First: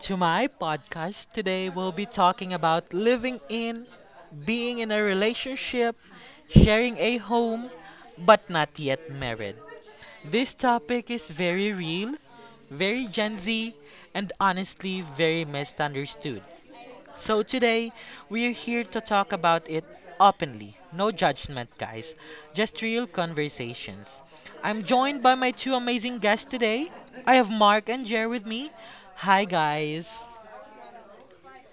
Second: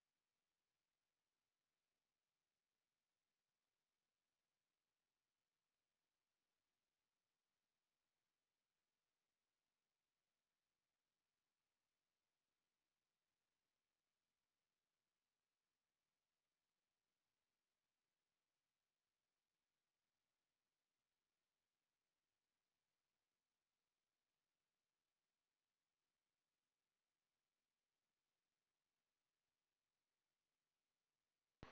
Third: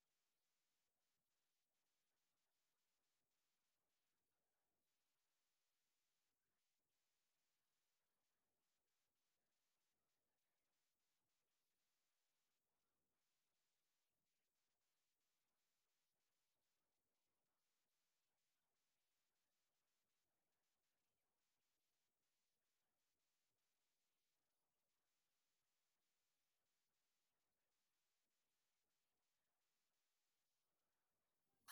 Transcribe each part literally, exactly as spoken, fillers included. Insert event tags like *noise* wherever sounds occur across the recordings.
to my podcast. Today we'll be talking about living in, being in a relationship, sharing a home, but not yet married. This topic is very real, very Gen Z, and honestly very misunderstood. So today we're here to talk about it openly. No judgment, guys. Just real conversations. I'm joined by my two amazing guests today. I have Mark and Jer with me. Hi guys.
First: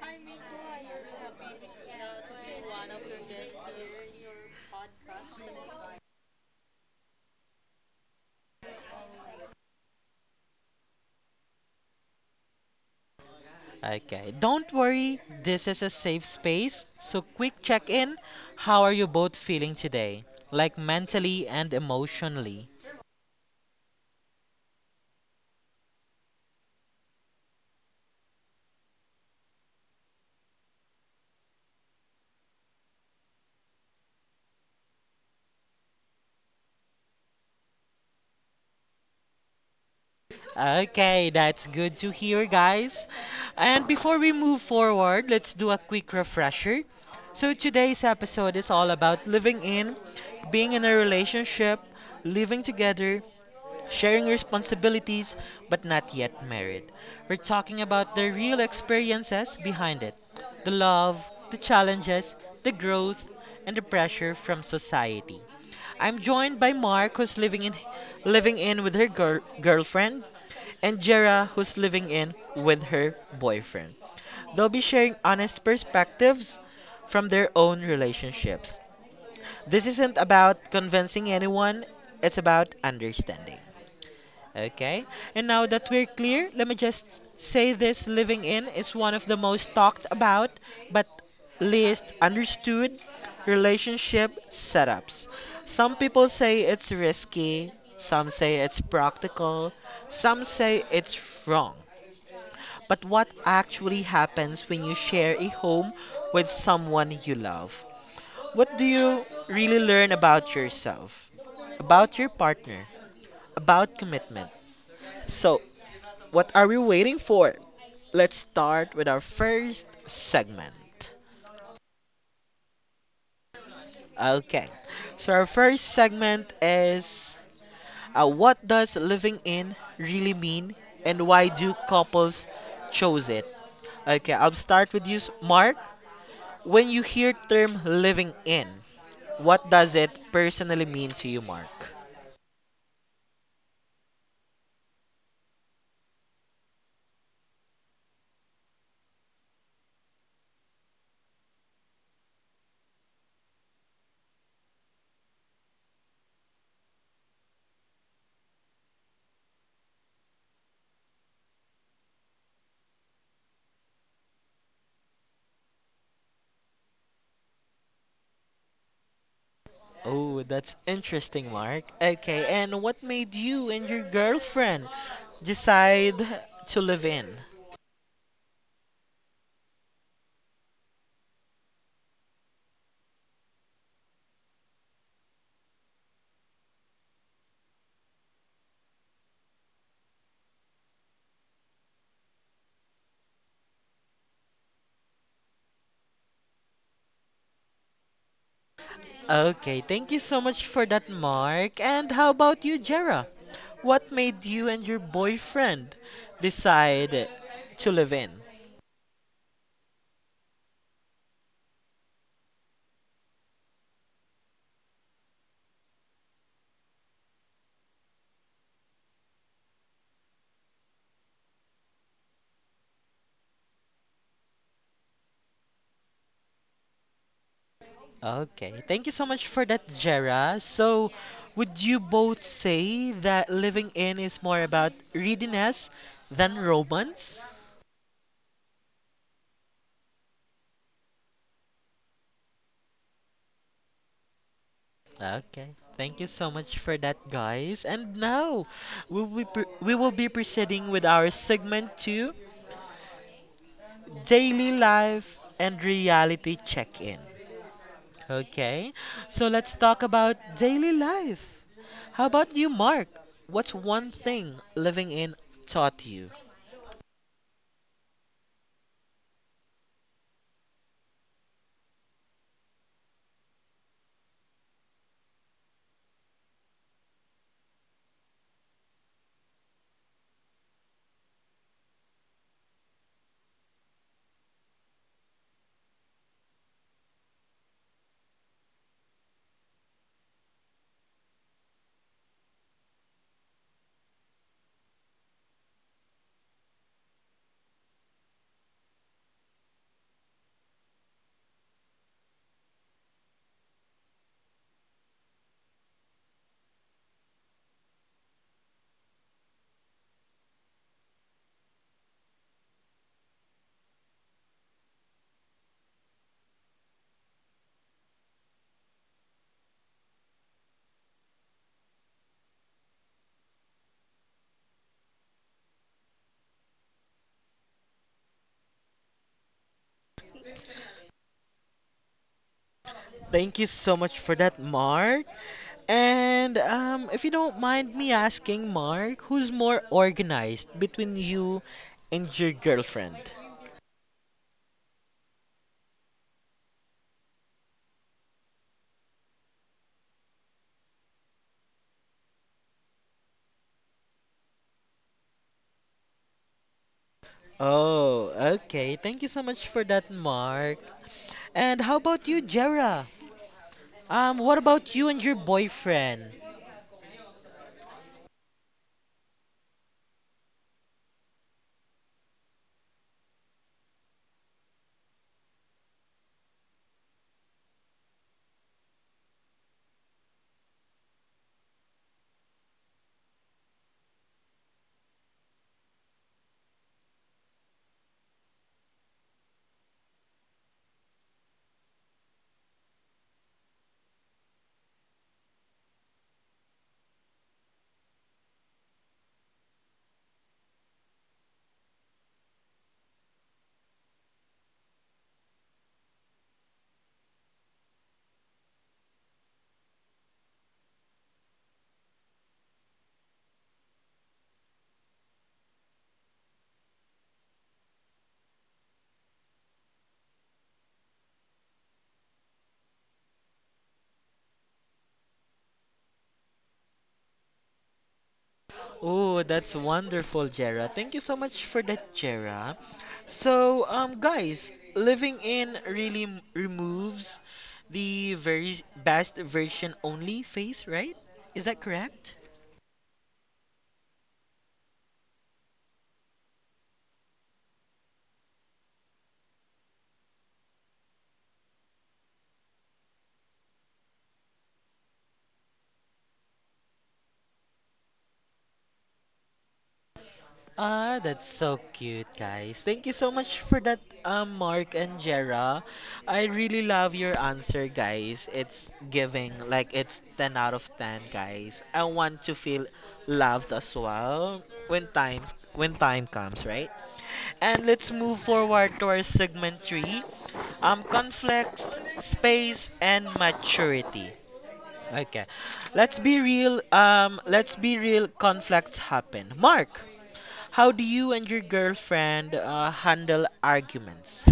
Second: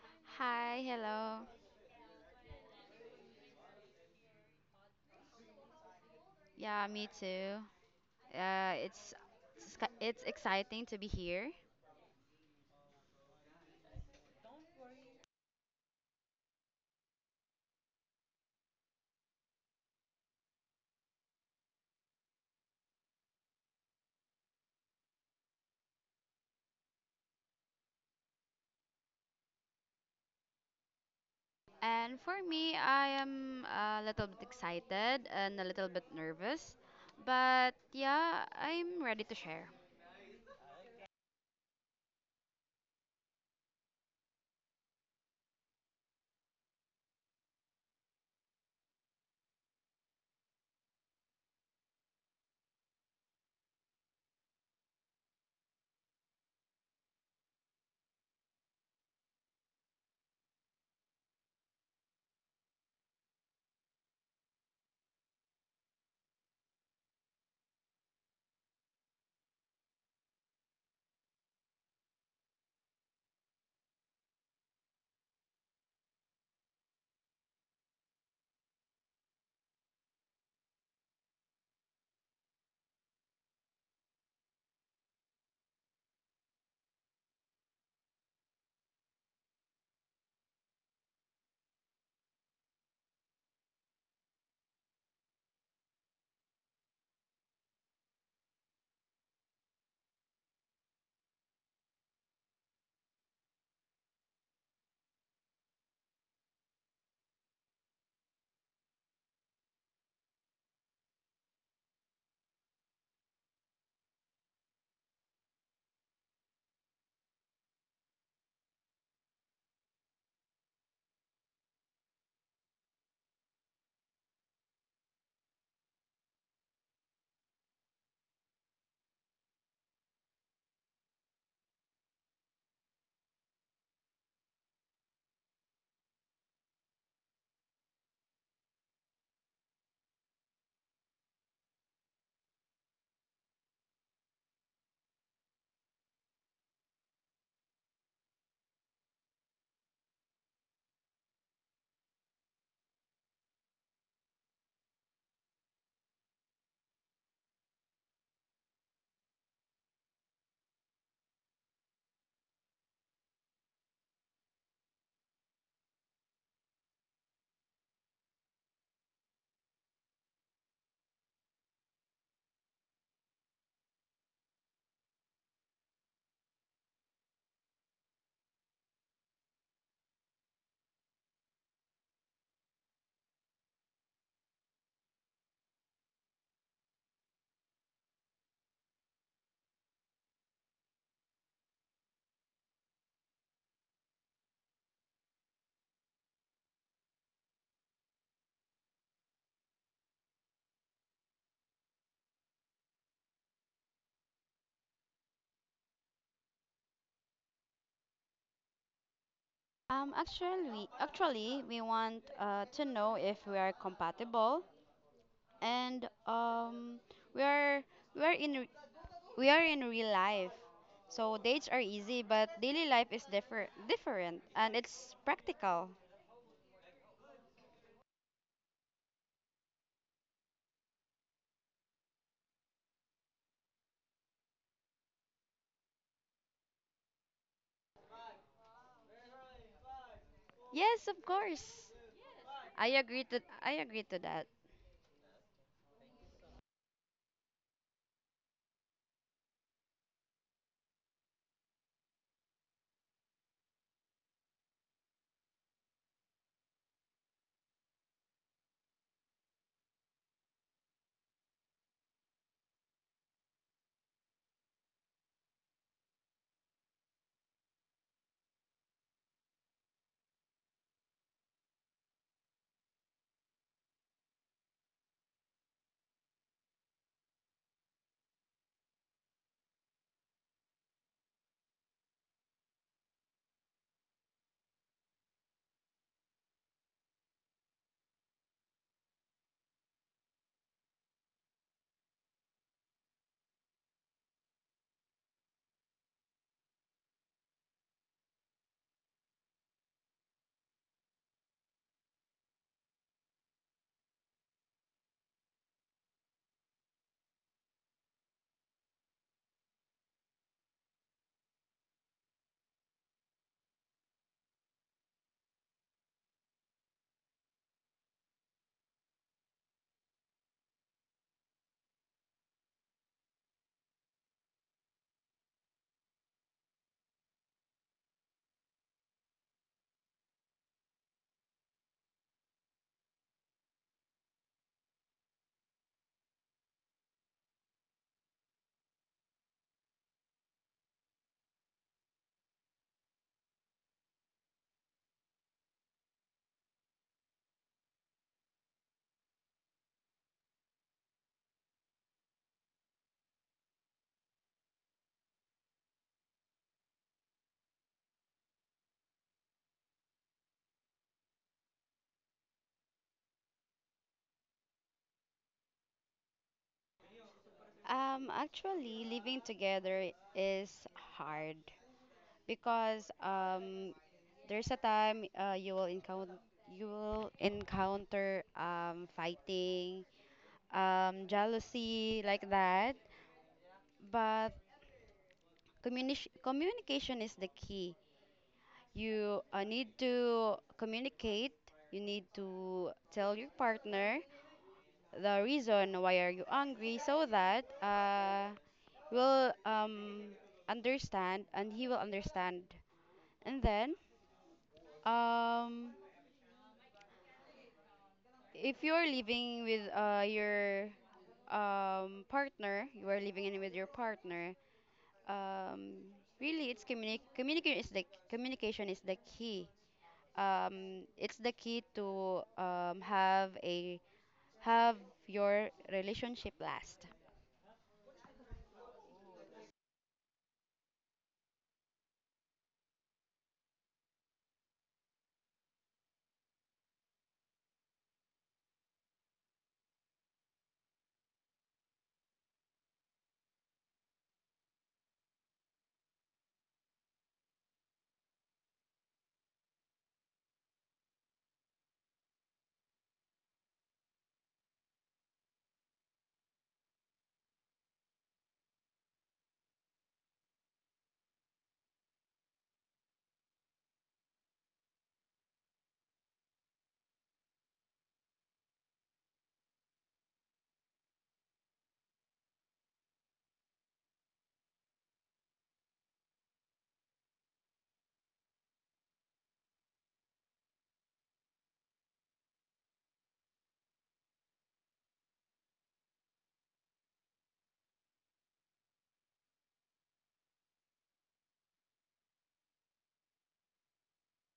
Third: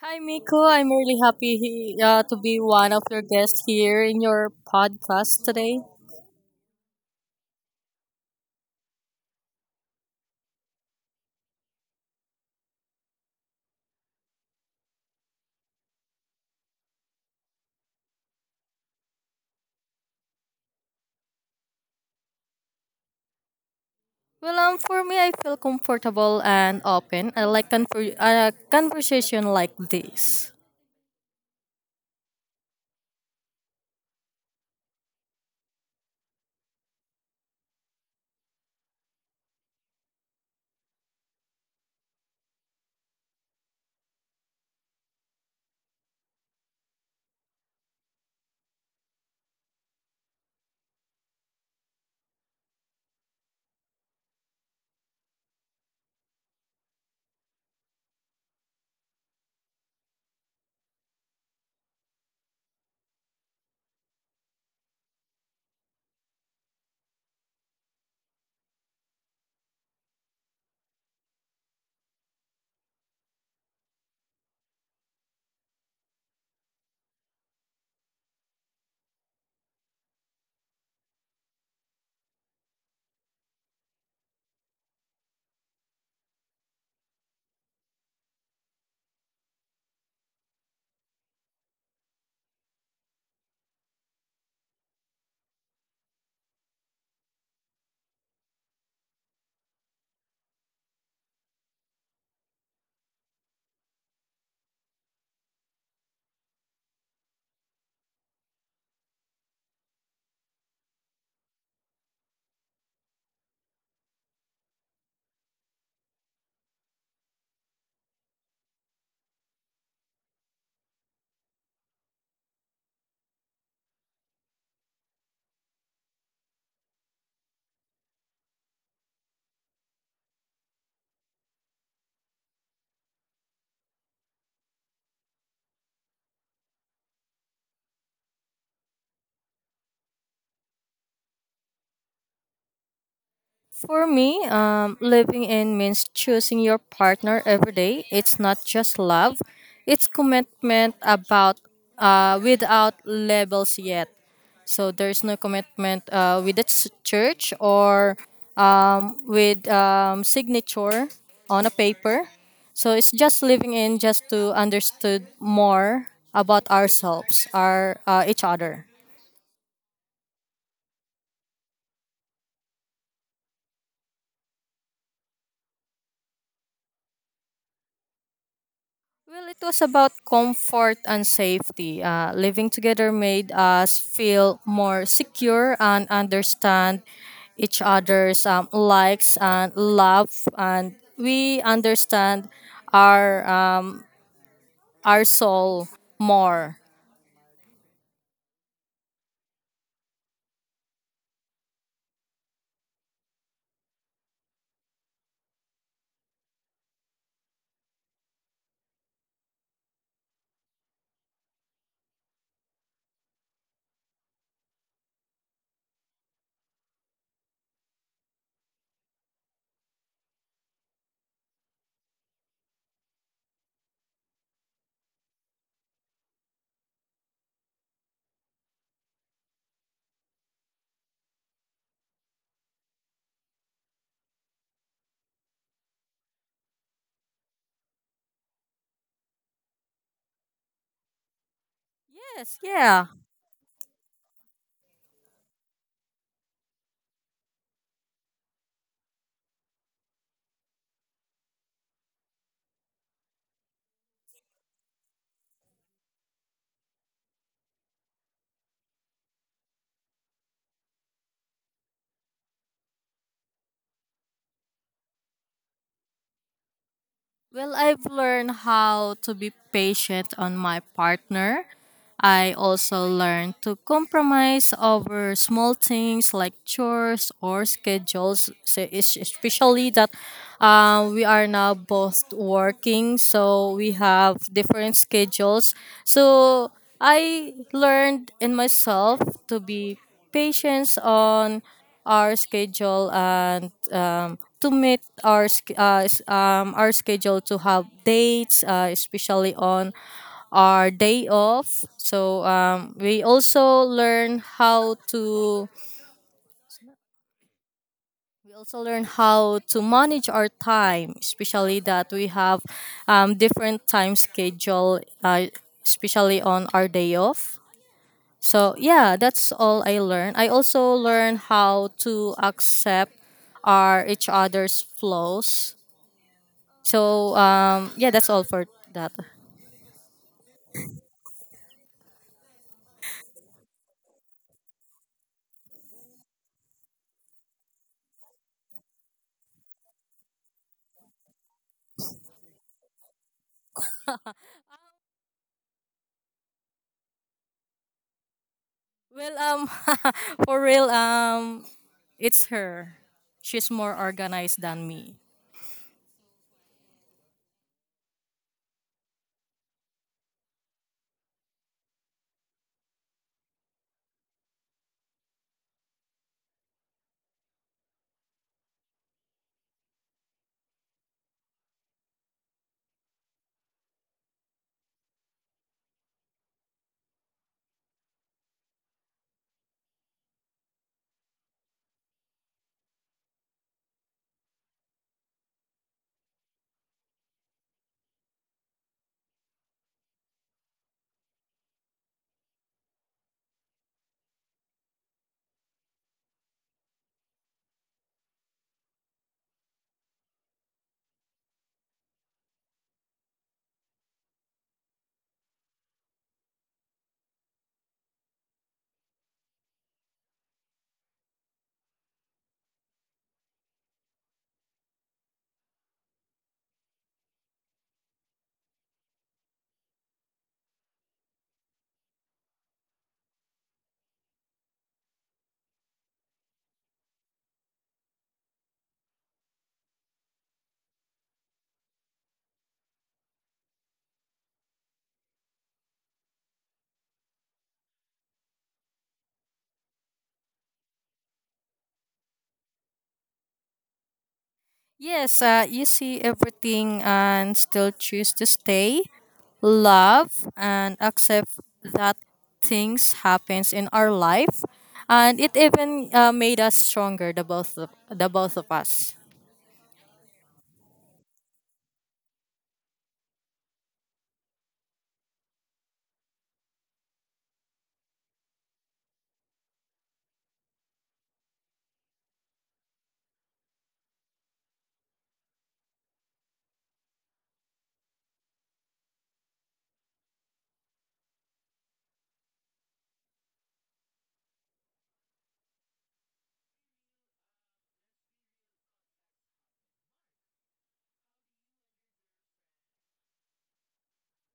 Hi, Miko. Hi, I'm really hello. happy uh, to be one of your guests here in your podcast today. Yeah, me too. Uh, it's it's ki- it's exciting to be here. Okay, don't worry. This is a safe space. So quick check-in. How are you both feeling today? Like mentally and emotionally? Well, um, for me, I feel comfortable and open. I like conver- uh, conversation like this. And for me, I am a little bit excited and a little bit nervous, but yeah, I'm ready to share. Okay, that's good to hear, guys. And before we move forward, let's do a quick refresher. So, today's episode is all about living in, being in a relationship, living together, sharing responsibilities, but not yet married. We're talking about the real experiences behind it, the love, the challenges, the growth, and the pressure from society. I'm joined by Mark, who's living in living in with her girl, girlfriend, and Jera, who's living in with her boyfriend. They'll be sharing honest perspectives from their own relationships. This isn't about convincing anyone, it's about understanding. Okay? And now that we're clear, let me just say this: living in is one of the most talked about but least understood relationship setups. Some people say it's risky, some say it's practical, some say it's wrong. But what actually happens when you share a home with someone you love? What do you really learn about yourself, about your partner, about commitment? So, what are we waiting for? Let's start with our first segment. Okay, so our first segment is uh, what does living in really mean and why do couples choose it? Okay, I'll start with you, Mark. When you hear term living in, what does it personally mean to you, Mark? For me, um, living in means choosing your partner every day. It's not just love; it's commitment about uh, without labels yet. So there's no commitment uh, with the ch- church or um, with um, signature on a paper. So it's just living in just to understood more about ourselves, our uh, each other. Oh, that's interesting, Mark. Okay, and what made you and your girlfriend decide to live in? Well, it was about comfort and safety. Uh, living together made us feel more secure and understand each other's um, likes and love, and we understand our um, our soul more. Okay, thank you so much for that, Mark. And how about you, Jera? What made you and your boyfriend decide to live in? Um, actually, actually, we want uh, to know if we are compatible, and um, we are we are in re- we are in real life. So dates are easy, but daily life is differ different, and it's practical. Okay. Thank you so much for that, Jera. So, would you both say that living in is more about readiness than romance? Yes, of course. Yes, I yeah. agree to I agree to that. Okay. Thank you so much for that, guys. And now, we will be, pr- we will be proceeding with our segment two, Daily Life and Reality Check-In. Okay. So, let's talk about daily life. How about you, Mark? What's one thing living in taught you? Well, I've learned how to be patient on my partner. I also learned to compromise over small things like chores or schedules, so es- especially that uh, we are now both working, so we have different schedules. So I learned in myself to be patience on our schedule and um, to meet our sch- uh, s- um, our schedule to have dates, uh, especially on our day off. So um, we also learn how to we also learn how to manage our time, especially that we have um, different time schedule, uh, especially on our day off. So yeah, that's all I learned. I also learned how to accept our each other's flaws. So um, yeah, that's all for that. Thank you so much for that, Mark. And um, if you don't mind me asking, Mark, who's more organized between you and your girlfriend? Well, um, *laughs* for real, um, it's her. She's more organized than me. Oh, okay. Thank you so much for that, Mark. And how about you, Jera? Um, what about you and your boyfriend? Um, actually, living together is hard because um, there's a time uh, you will encounter you will encounter um, fighting, um, jealousy like that. But communi- communication is the key. You uh, need to communicate. You need to tell your partner the reason why are you angry so that uh will um understand and he will understand and then um if you're living with uh your um partner you are living in with your partner um really it's communi- communication is the communication is the key um it's the key to um have a have your relationship last. Oh, that's wonderful, Jera. Thank you so much for that, Jera. So, um, guys, living in really m- removes the very best version only phase, right? Is that correct? Yes, uh, you see everything and still choose to stay, love, and accept that things happens in our life, and it even uh, made us stronger, the both of, the both of us. Ah, that's so cute, guys. Thank you so much for that, um, Mark and Jera. I really love your answer, guys. It's giving, like, it's ten out of ten, guys. I want to feel loved as well when times when time comes, right? And let's move forward to our segment three, um, conflicts, space, and maturity. Okay, let's be real. Um, let's be real. Conflicts happen. Mark, how do you and your girlfriend uh, handle arguments?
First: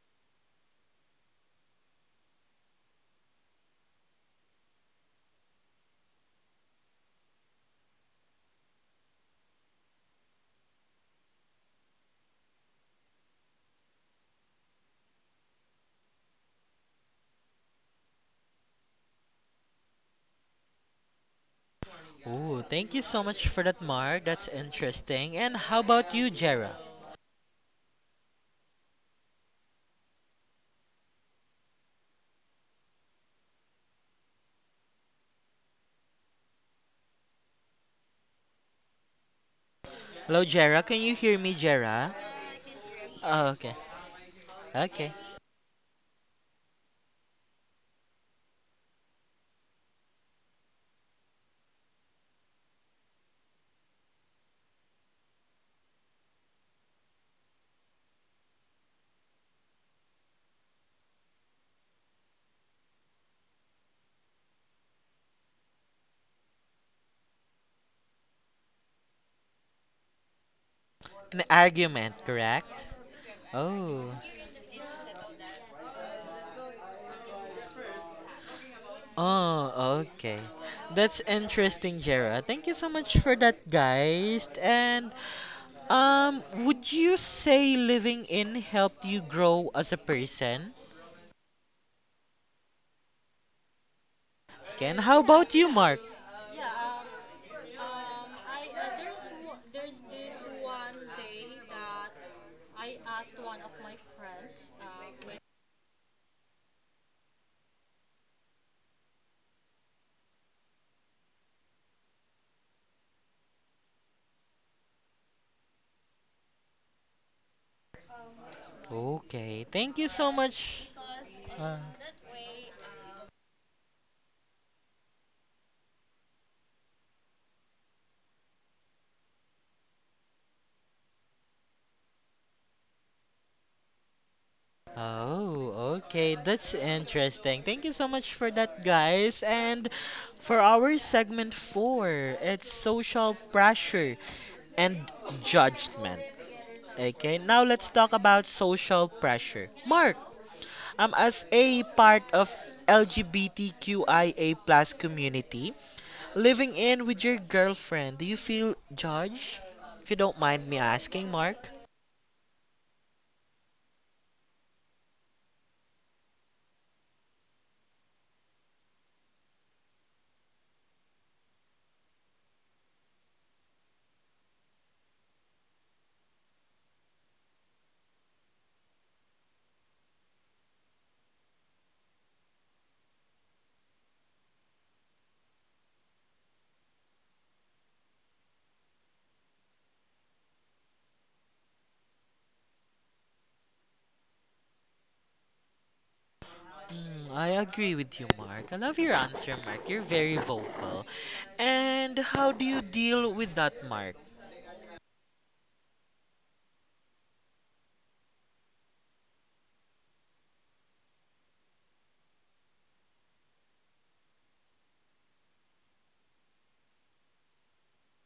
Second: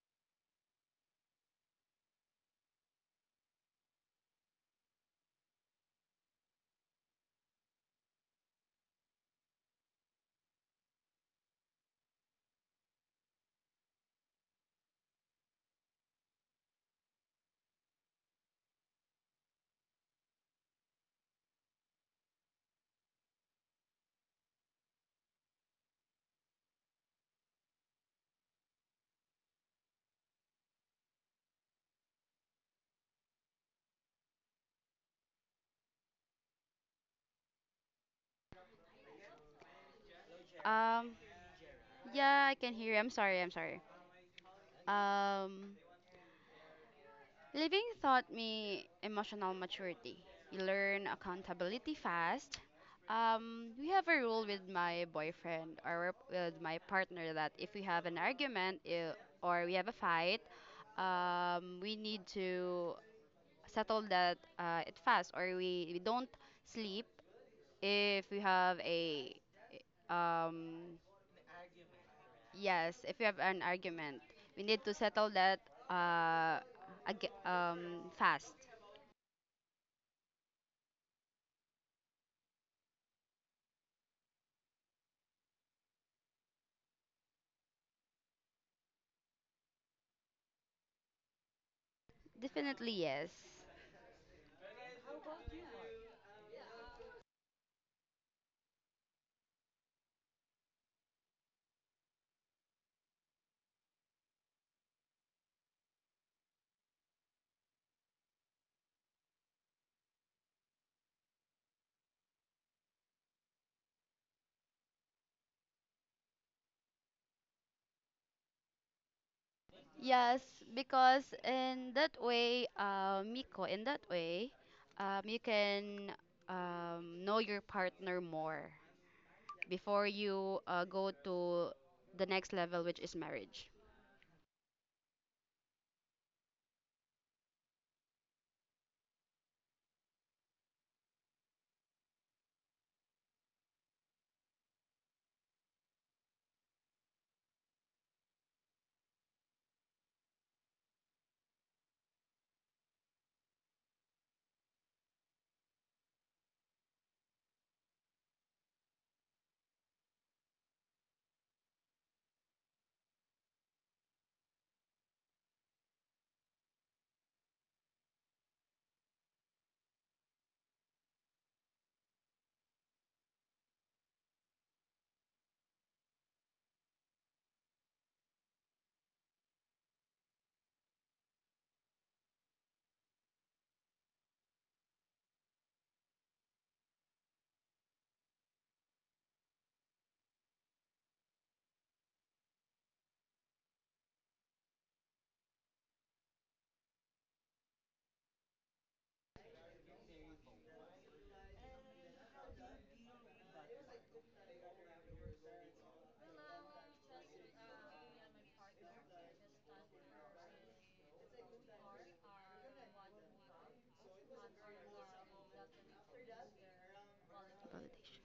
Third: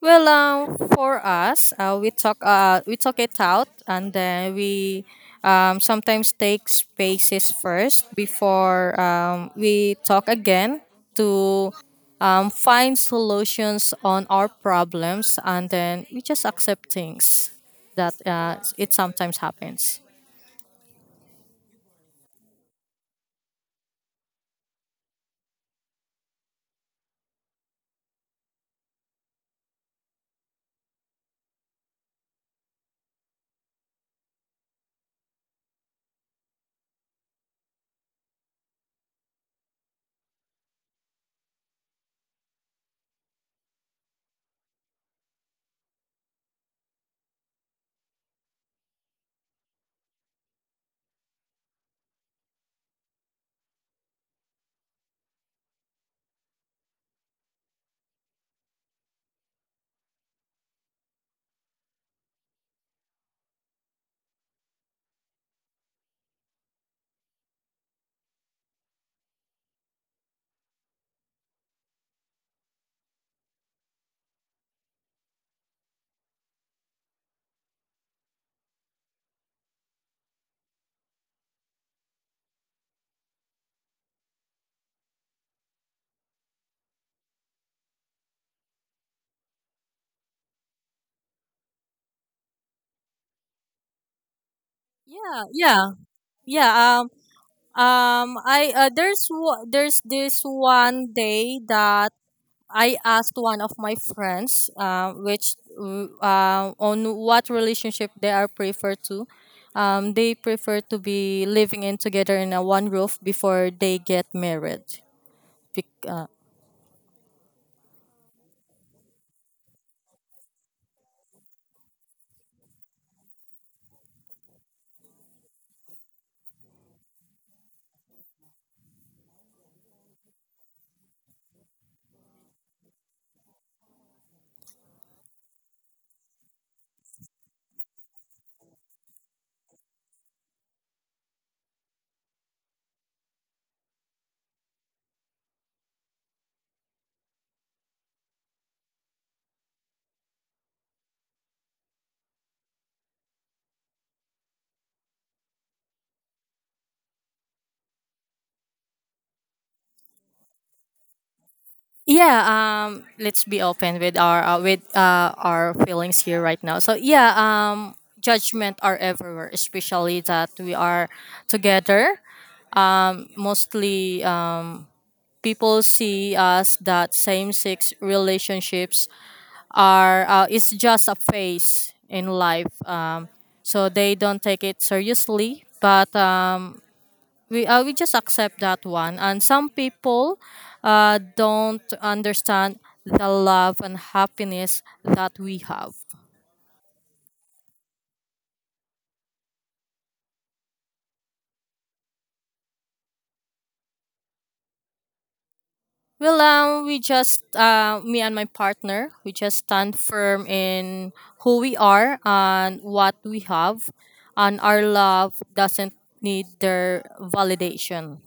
Well, um, for us, uh, we talk uh, we talk it out, and then we um, sometimes take spaces first before um, we talk again to um, find solutions on our problems, and then we just accept things that uh, it sometimes happens. Ooh, thank you so much for that, Mark. That's interesting. And how about you, Jera? Hello, Jera. Can um you hear me, Jera? yeah, I can hear you. I'm sorry, Oh, i'm okay. sorry Okay. Um, living taught me emotional maturity. You learn accountability fast. Um, we have a rule with my boyfriend or with my partner that if we have an argument i- or we have a fight, um, we need to settle that uh, it fast or we, we don't sleep if we have a um. An argument, correct? Yes, if you have an Oh. argument, we need to settle that uh, ag- um, fast. Oh, okay. That's interesting, Jera. Thank you so much for that, guys. And um, would you say living in helped you grow as a person? Definitely yes. Ken, how Yeah, about you, yeah, Mark? yeah. Um, um, I uh, there's wa- there's this one day that I asked one of my friends, uh, which uh, on what relationship they are prefer to. Um, they prefer to be living in together in a one roof before they get married. Bec- uh, Okay, thank you so Yes, much. because Uh, in that way, uh, Miko, in that way, um, you can um, know your partner more before you uh, go to the next level, which is marriage. oh, okay, that's interesting. Thank you so much for that, guys. And for our segment four, it's social pressure and judgment. Okay, now let's talk about social pressure. Mark, um, as a part of LGBTQIA plus community, living in with your girlfriend, do you feel judged? If you don't mind me asking, Mark. yeah. Um, let's be open with our uh, with uh, our feelings here right now. So yeah. Um, judgment are everywhere, especially that we are together. Um, mostly. Um, people see us that same sex relationships are uh, is just a phase in life, um, so they don't take it seriously, but um, we, uh, we just accept that one, and some people uh, don't understand the love and happiness that we have. Mm, I agree with you, Mark. I love your answer, Mark. You're very vocal. And how do you deal with that, Mark? Well, um, we just uh, me and my partner, we just stand firm in who we are and what we have, and our love doesn't need their validation. Validation.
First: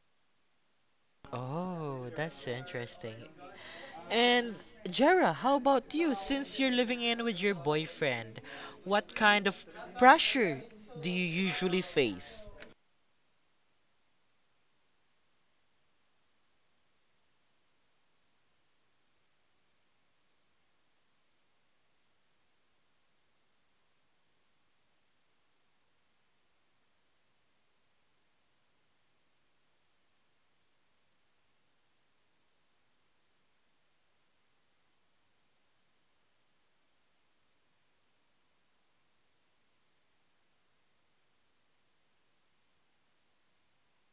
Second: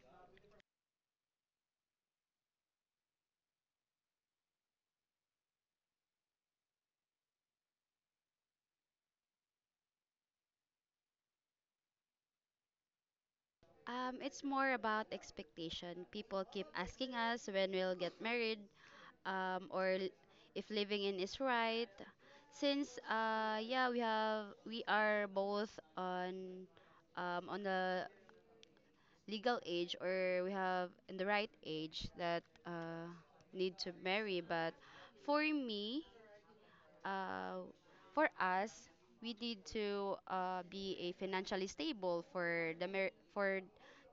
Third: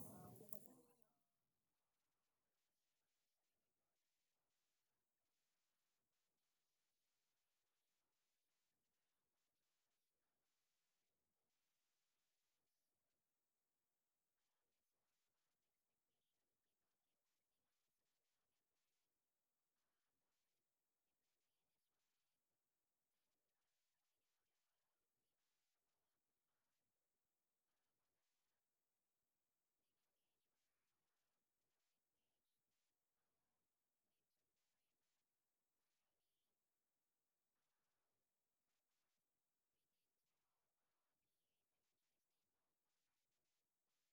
Oh, that's interesting. And Jera, how about you? Since you're living in with your boyfriend, what kind of pressure do you usually face? Um, it's more about expectation. People keep asking us when we'll get married, um, or l- if living in is right. Since uh, yeah, we have we are both on um, on the legal age or we have in the right age that uh, need to marry. But for me, uh, for us, we need to uh, be a financially stable for the mar- for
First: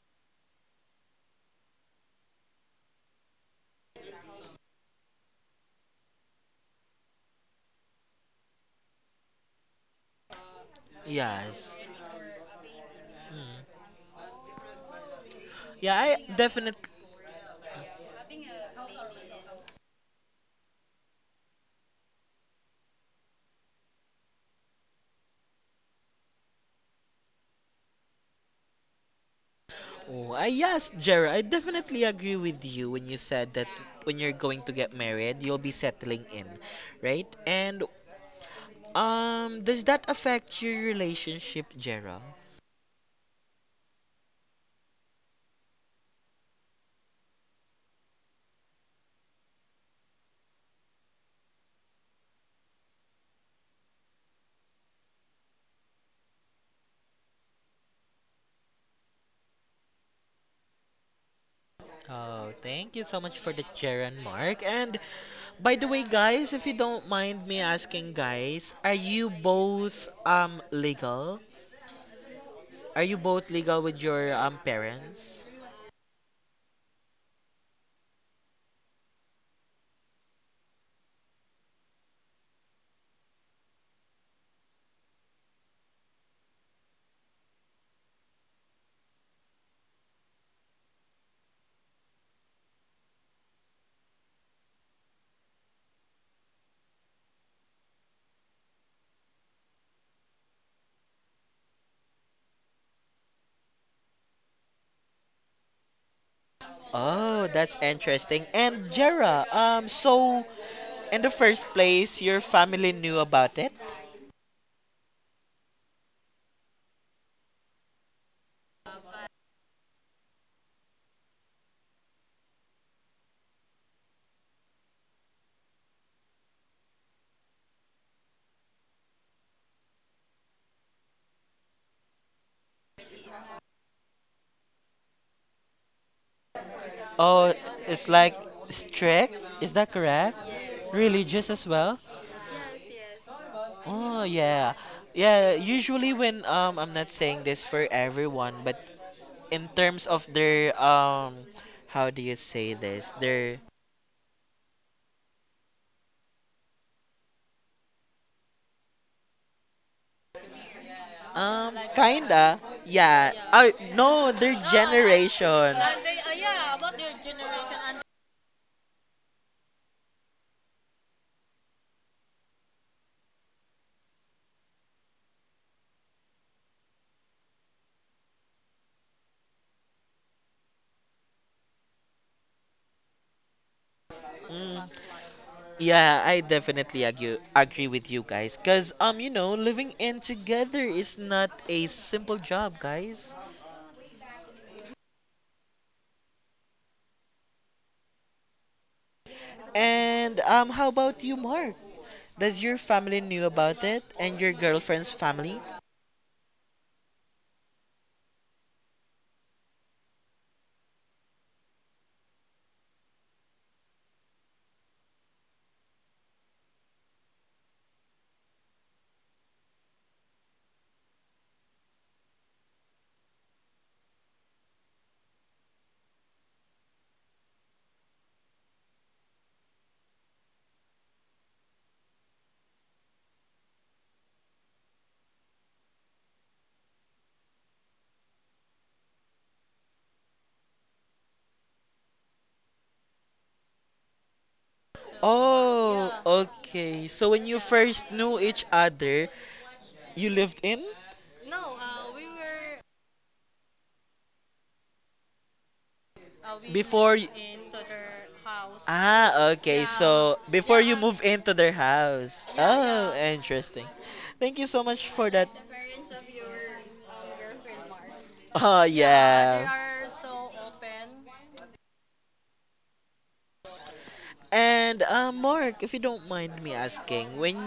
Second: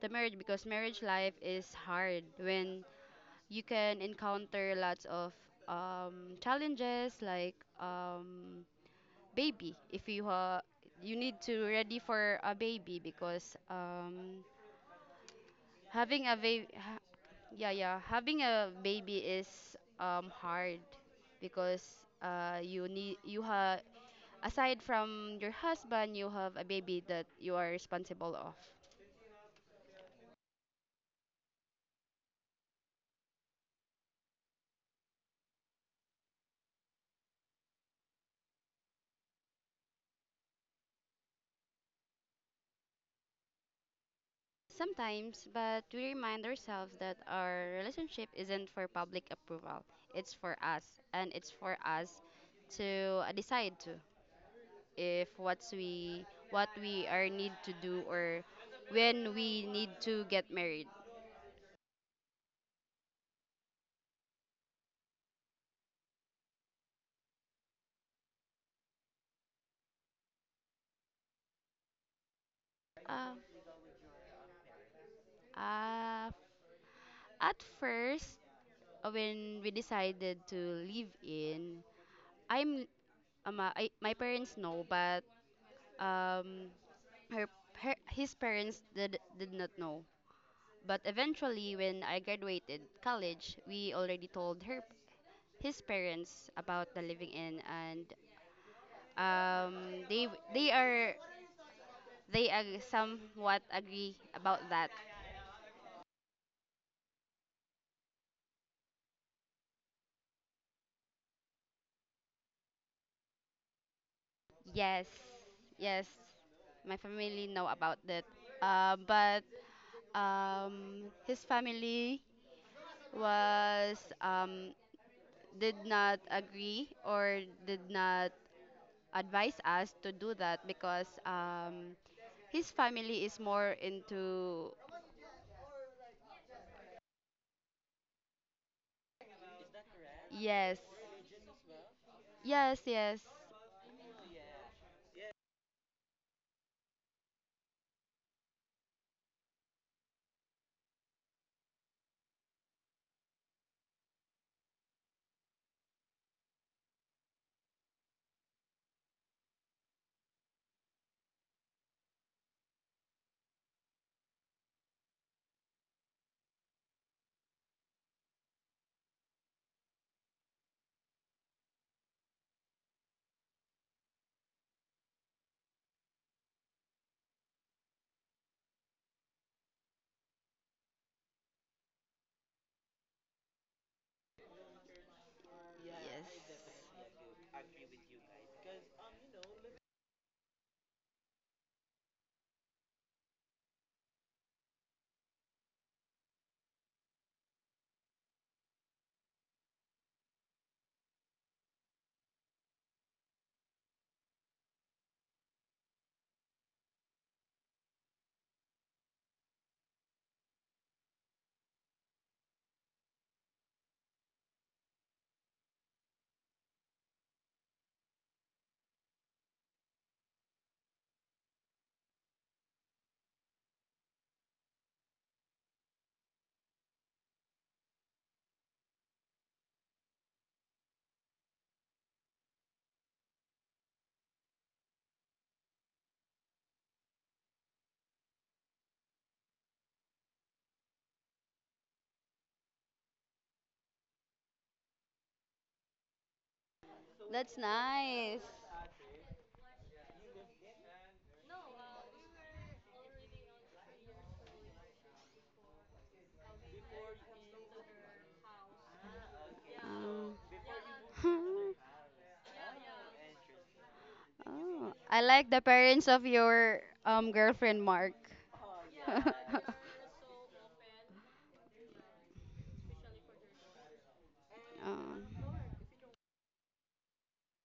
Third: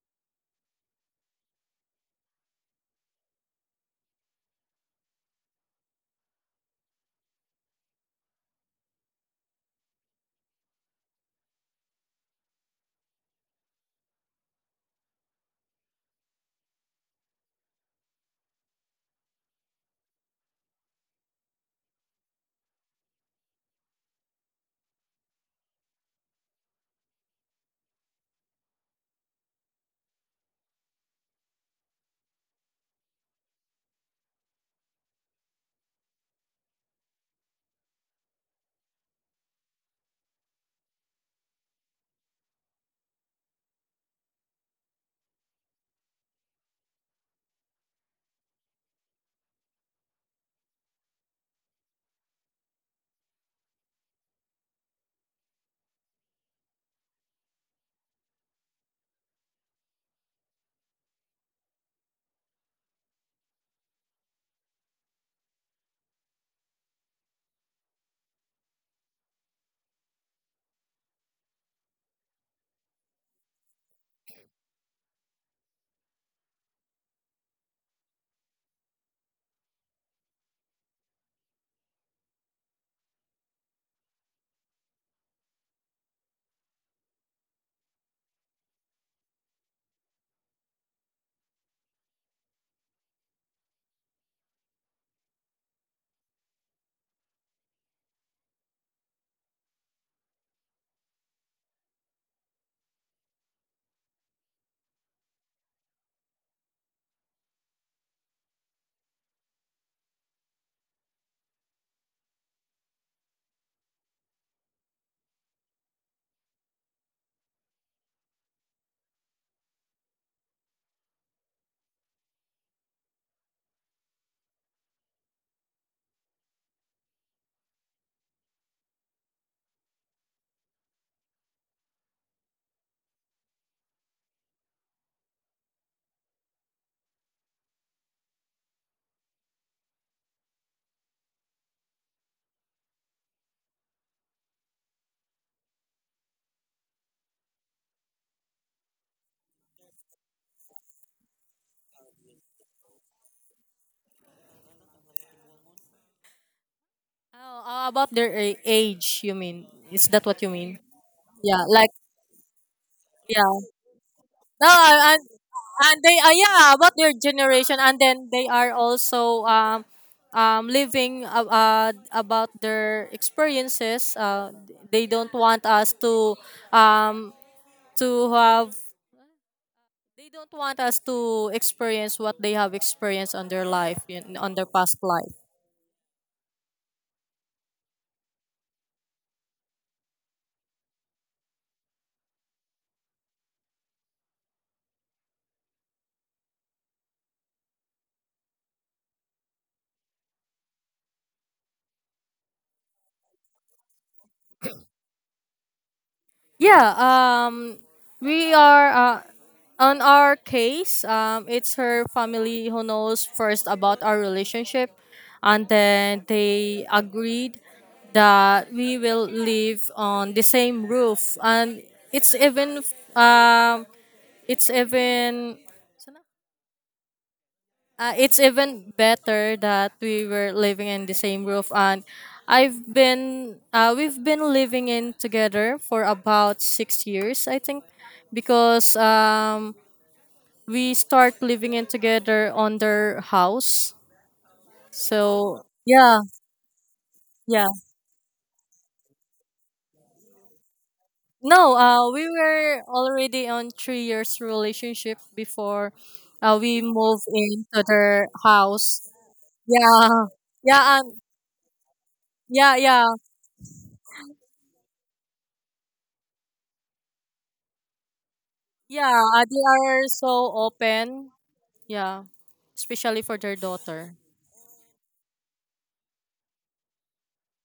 the marriage because marriage life is hard when you can encounter lots of um, challenges like um, baby if you ha, you need to Yes. ready for a baby because Mm. um, Yeah, having I a baby definitely. ha- yeah, yeah, having a baby is um, hard because uh, you need you have aside from your husband you have a baby that you are responsible of. Oh, I, yes, Jera, I definitely agree with you when you said that when you're going to get married, you'll be settling in, right? And um, does that affect your relationship, Jera? Sometimes, but we remind ourselves that our relationship isn't for public approval. It's for us, and it's for us to uh, decide to if what's we what we are need to do or when we need to get married. Oh, thank you so much for the chair and Mark. And by the way, guys, if you don't mind me asking, guys, are you both um legal? Are you Uh, both legal with your um parents? uh, at first, uh, when we decided to live in, I'm um, uh, I, my parents know, but um, her, her his parents did did not know. But eventually, when I graduated college, we already told her his parents about the living in, and um, they they are they ag- somewhat agree about that. Oh, that's interesting. And Jera, um, so in the first place, your family knew about it? Yes, yes, my family know about that. Uh, but um, his family was um, did not agree or did not advise us to do that because um, his family is more into. Oh, it's like strict. Is that correct? Yes. Religious as well? Yes, yes. Oh yeah. Yeah, usually when um I'm not saying this for everyone, but in terms of their um how do you say this, their Oh, uh, about their a- age, you mean? Is that what you mean? Yeah, um like, kinda yeah yeah. oh no their No, and generation. and they, uh, yeah, about their generation, and then they are also um um living, uh, uh, about their experiences. Uh, they don't want us to um to have, they don't want us to experience what they have experienced on their life, in, on their Mm, past life. Yes. yeah, I definitely agree agree with you guys because um you know living in together is not a simple job, guys. And um how about you, Mark? Does your family knew about it and your girlfriend's family? Yeah, um we are, uh, on our case. Um it's her family who knows first about our relationship, and then they agreed that we will live on the same roof, and it's even um it's even Uh, it's even better that we were living in the same roof, and I've been uh, we've been living in together for about six years, I think, because um, we start living in together on their house. So Oh, yeah, okay. So when you That's yeah. first knew nice. each other, you lived in No, uh, we were already on three years relationship before uh, we before moved y- into their house. Ah, okay. Yeah. Um, So before you Yeah, and move into their *laughs* house. yeah, yeah. Oh, interesting. Thank you so oh, much I for that. like *laughs* the parents of your um girlfriend, Mark. Oh, *laughs* Yeah, uh, they yeah. are so open. Yeah, especially for their daughter. And Um, uh, Mark, if you don't mind me asking, when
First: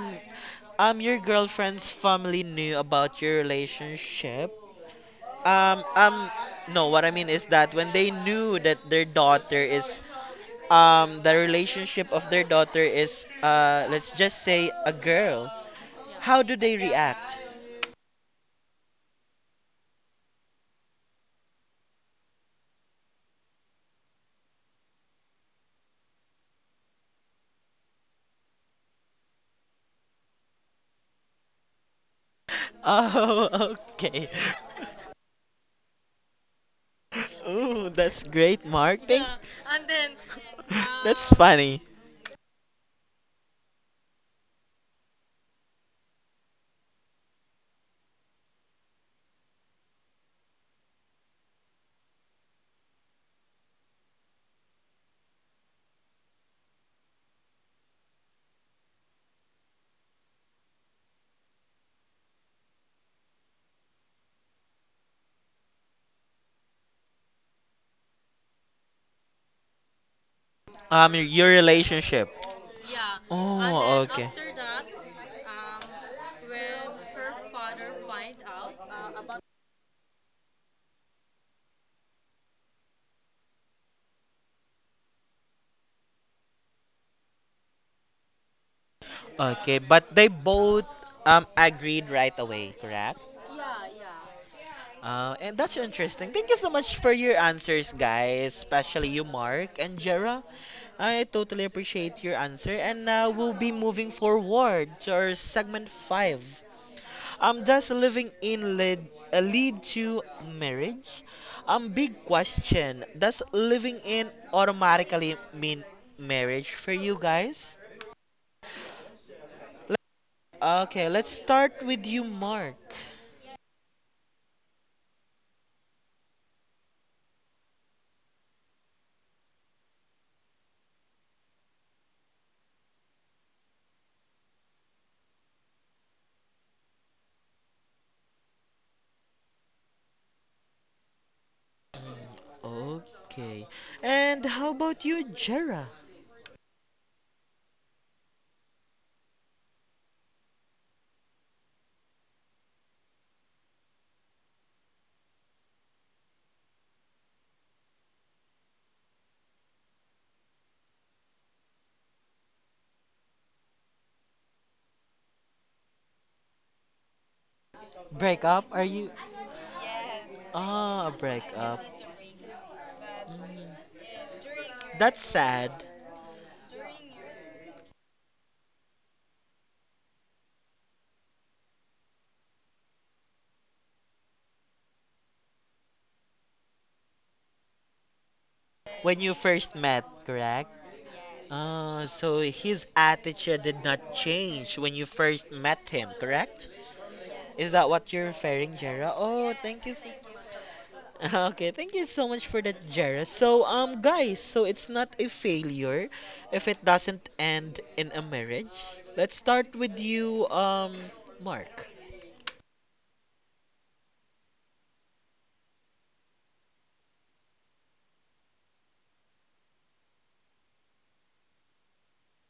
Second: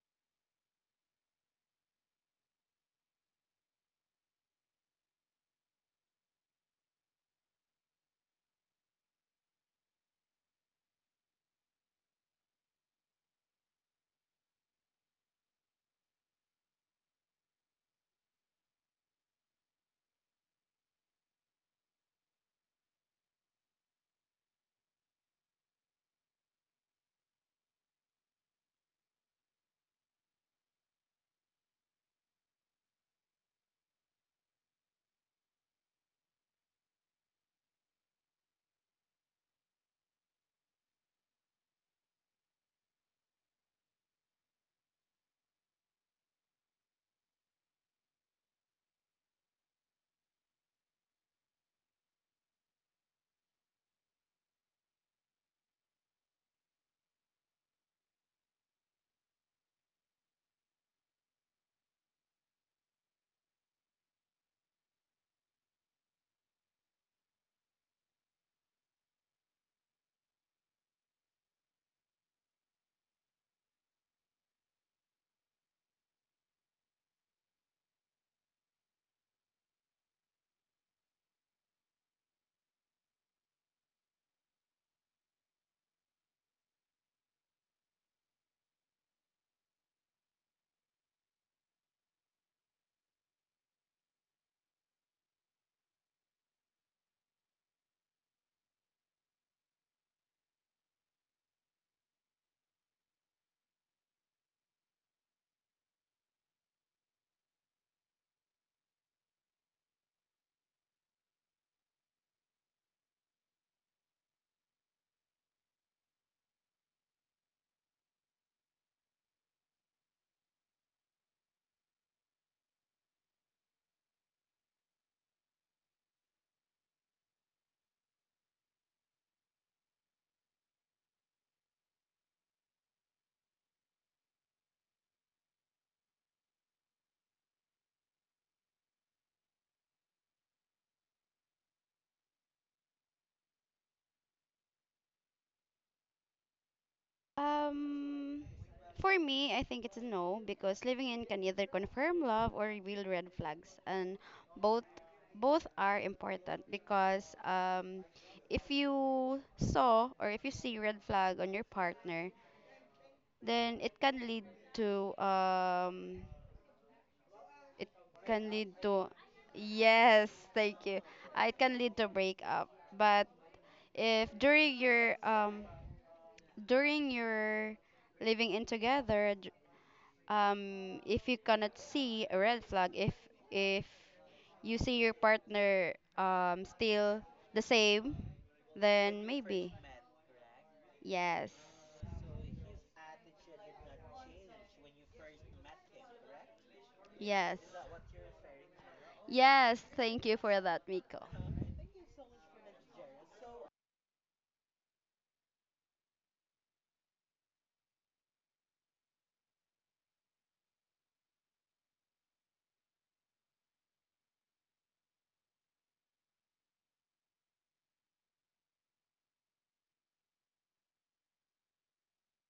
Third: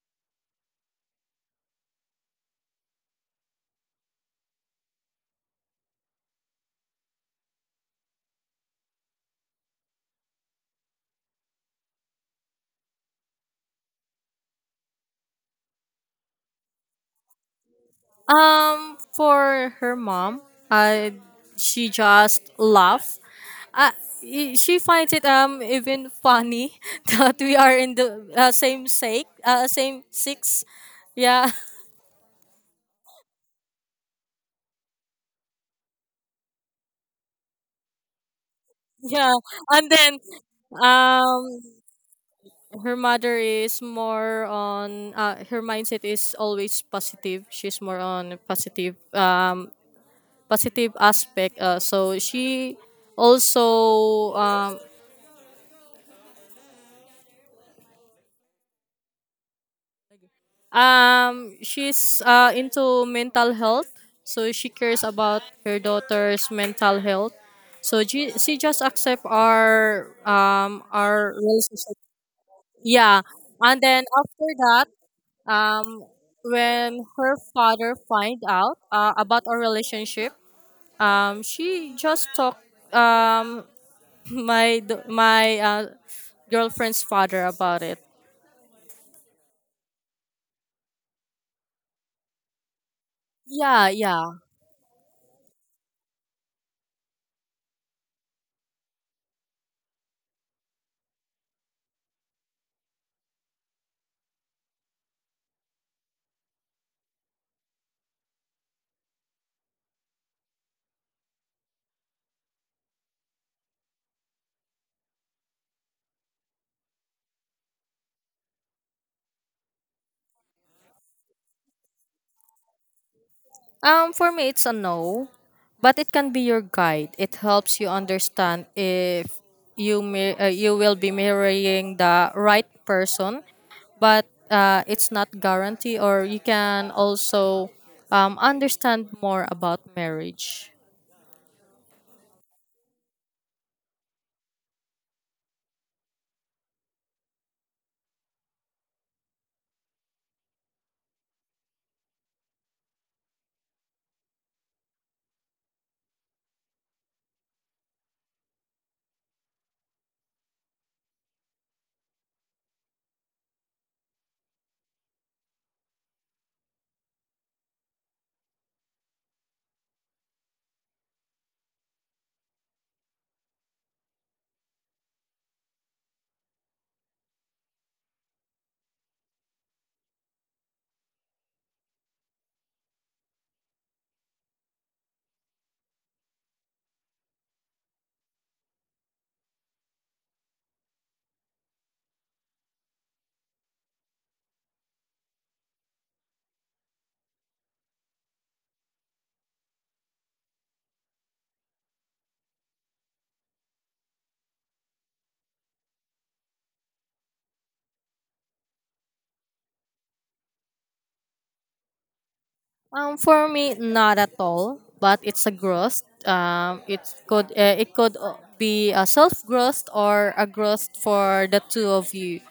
um your girlfriend's family knew about your relationship, Um, um, no, what I mean is that when they knew that their daughter is, um, the relationship of their daughter is, uh, let's just say a girl, how do they react? *laughs* Um, for her mom, uh, she just laughs. Uh, i- she finds it um even funny *laughs* that we are in the uh, same sake, uh, same six. Yeah, Oh, okay. *laughs* Ooh, that's great, *laughs* Mark. Thank. yeah, and then, *laughs* That's um funny. her mother is more on, uh her mindset is always positive. She's more on positive, um positive aspect. Uh, so she also, um, um she's uh, into mental health. So she cares about her daughter's mental health. So she, she just accept our um Um, your our your relationship. relationship. Yeah, and Oh, then okay. after that, um when her father find out uh, about our relationship, um she just talked, um *laughs* my d- my uh, girlfriend's father about it. Okay, but they both um agreed right away, correct? Yeah, yeah. Uh, and that's interesting. Thank you so much for your answers, guys, especially you, Mark and Jera. I totally appreciate your answer. And now we'll be moving forward to our segment five. Um, does living in lead, uh, lead to marriage? Um, big question. Does living in automatically mean marriage for you guys? Okay, let's start with you, Mark. Um, for me, it's a no, but it can be your guide. It helps you understand if you mir- uh, you will be marrying the right person, but uh, it's not guarantee. Or you can also um, understand more about marriage. Okay. And how about you, Jera? um, for me, I think it's a no because living in can either confirm love or reveal red flags, and both both are important because um, if you saw or if you see red flag on your partner, then it can lead to um, it Break can up? lead Are to you? yes, thank you. Ah, break Uh, It can up. lead to breakup, but Mm, if during your that's um sad. during your living in together d- um, if you cannot see a red flag, if if you see your partner um still the same, When then you maybe first met, correct? yes, Ah, so his attitude did not change when you first met him, correct? yes. Is that what you're referring, Jera? Oh, Yes, thank you. So- thank you for that, Miko. *laughs* okay, thank you so much for that, Jera. So, um, guys, so it's not a failure if it doesn't end in a marriage. Let's start with you, um, Mark. Um, for me, not at all. But it's a growth. Um, it could uh, it could uh, be a self growth or a growth for the two of you.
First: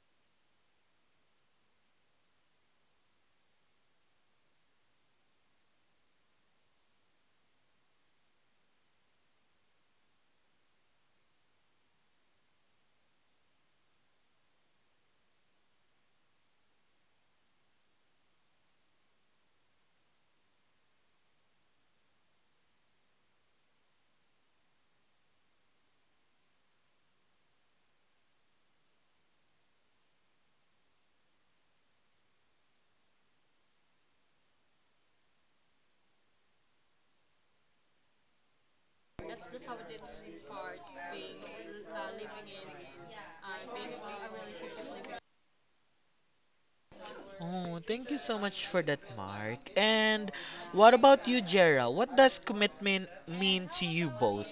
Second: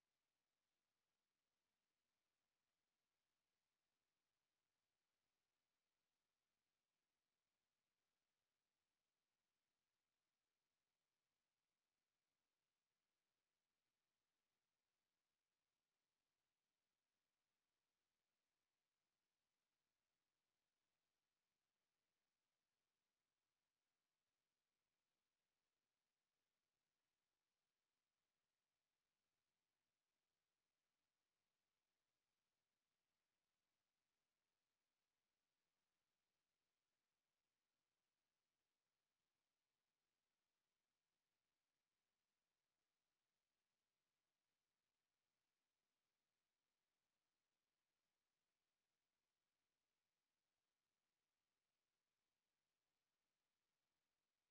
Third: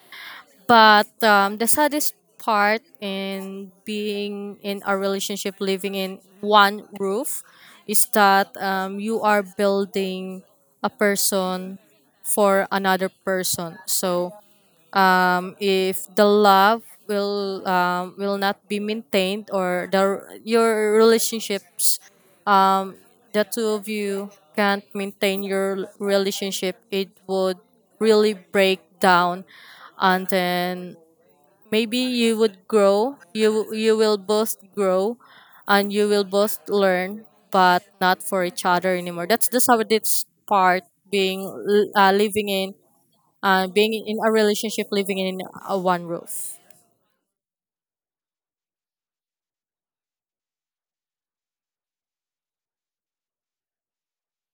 But um, the saddest part in being in a relationship, living in one roof, is that, um, you are building a person for another person. So um, if the love will um, will not be maintained, or the your relationships, um, the two of you can't maintain your relationship, it would really break down, and then maybe you would grow you you will both grow, and you will both learn, but not for each other anymore. That's the saddest part, being uh, living in, uh, being in a relationship, living in, uh, one roof. Oh, thank you so much for that, Mark. And what about you, Jera? What does commitment mean to you both?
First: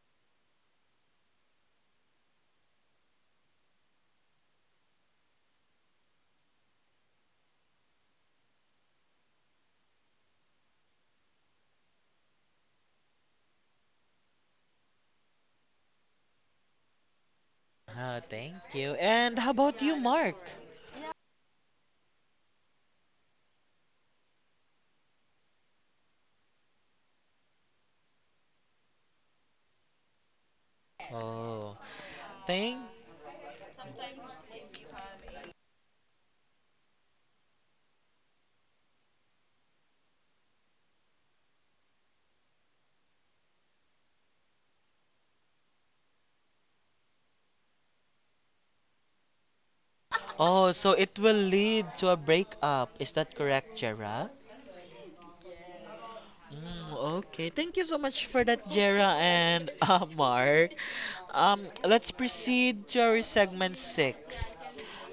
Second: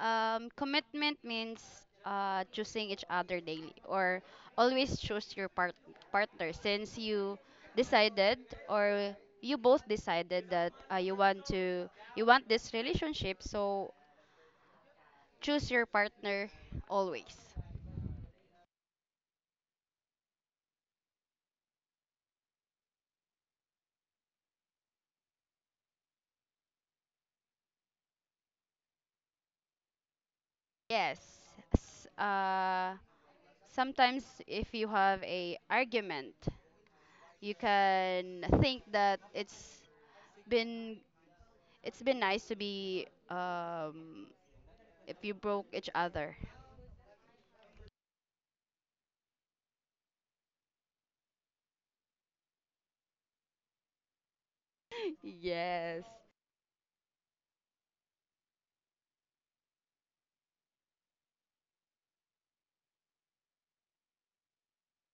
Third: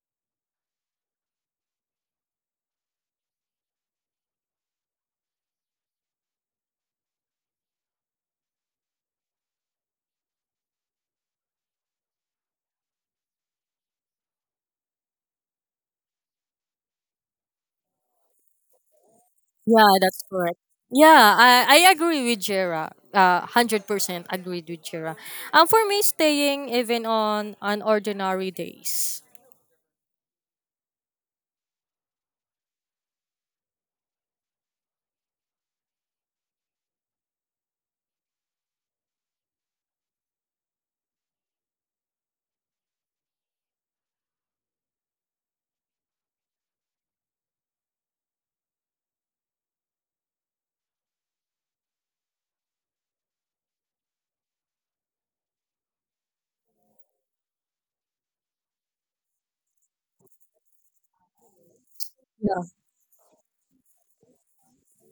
Um, commitment means uh choosing each other daily or always choose your part- partner since you decided or you both decided that uh, you want to you want this relationship so choose your partner always. Ah, thank you. And how about Yeah, you, that's Mark? correct. Yeah, i, I agree with Jera, uh, one hundred percent agreed with Jera. And for me, staying, even on on ordinary days. Yes. Oh, S- thank. Uh, sometimes if you have a argument, you can think that it's been it's been nice to be um, if you broke each other. Oh, so it will lead to a breakup. Is that correct, Jera? *laughs* yes. Mm, okay, thank you so much for that, Jera and *laughs* uh, Mark. Um, let's proceed to our segment six.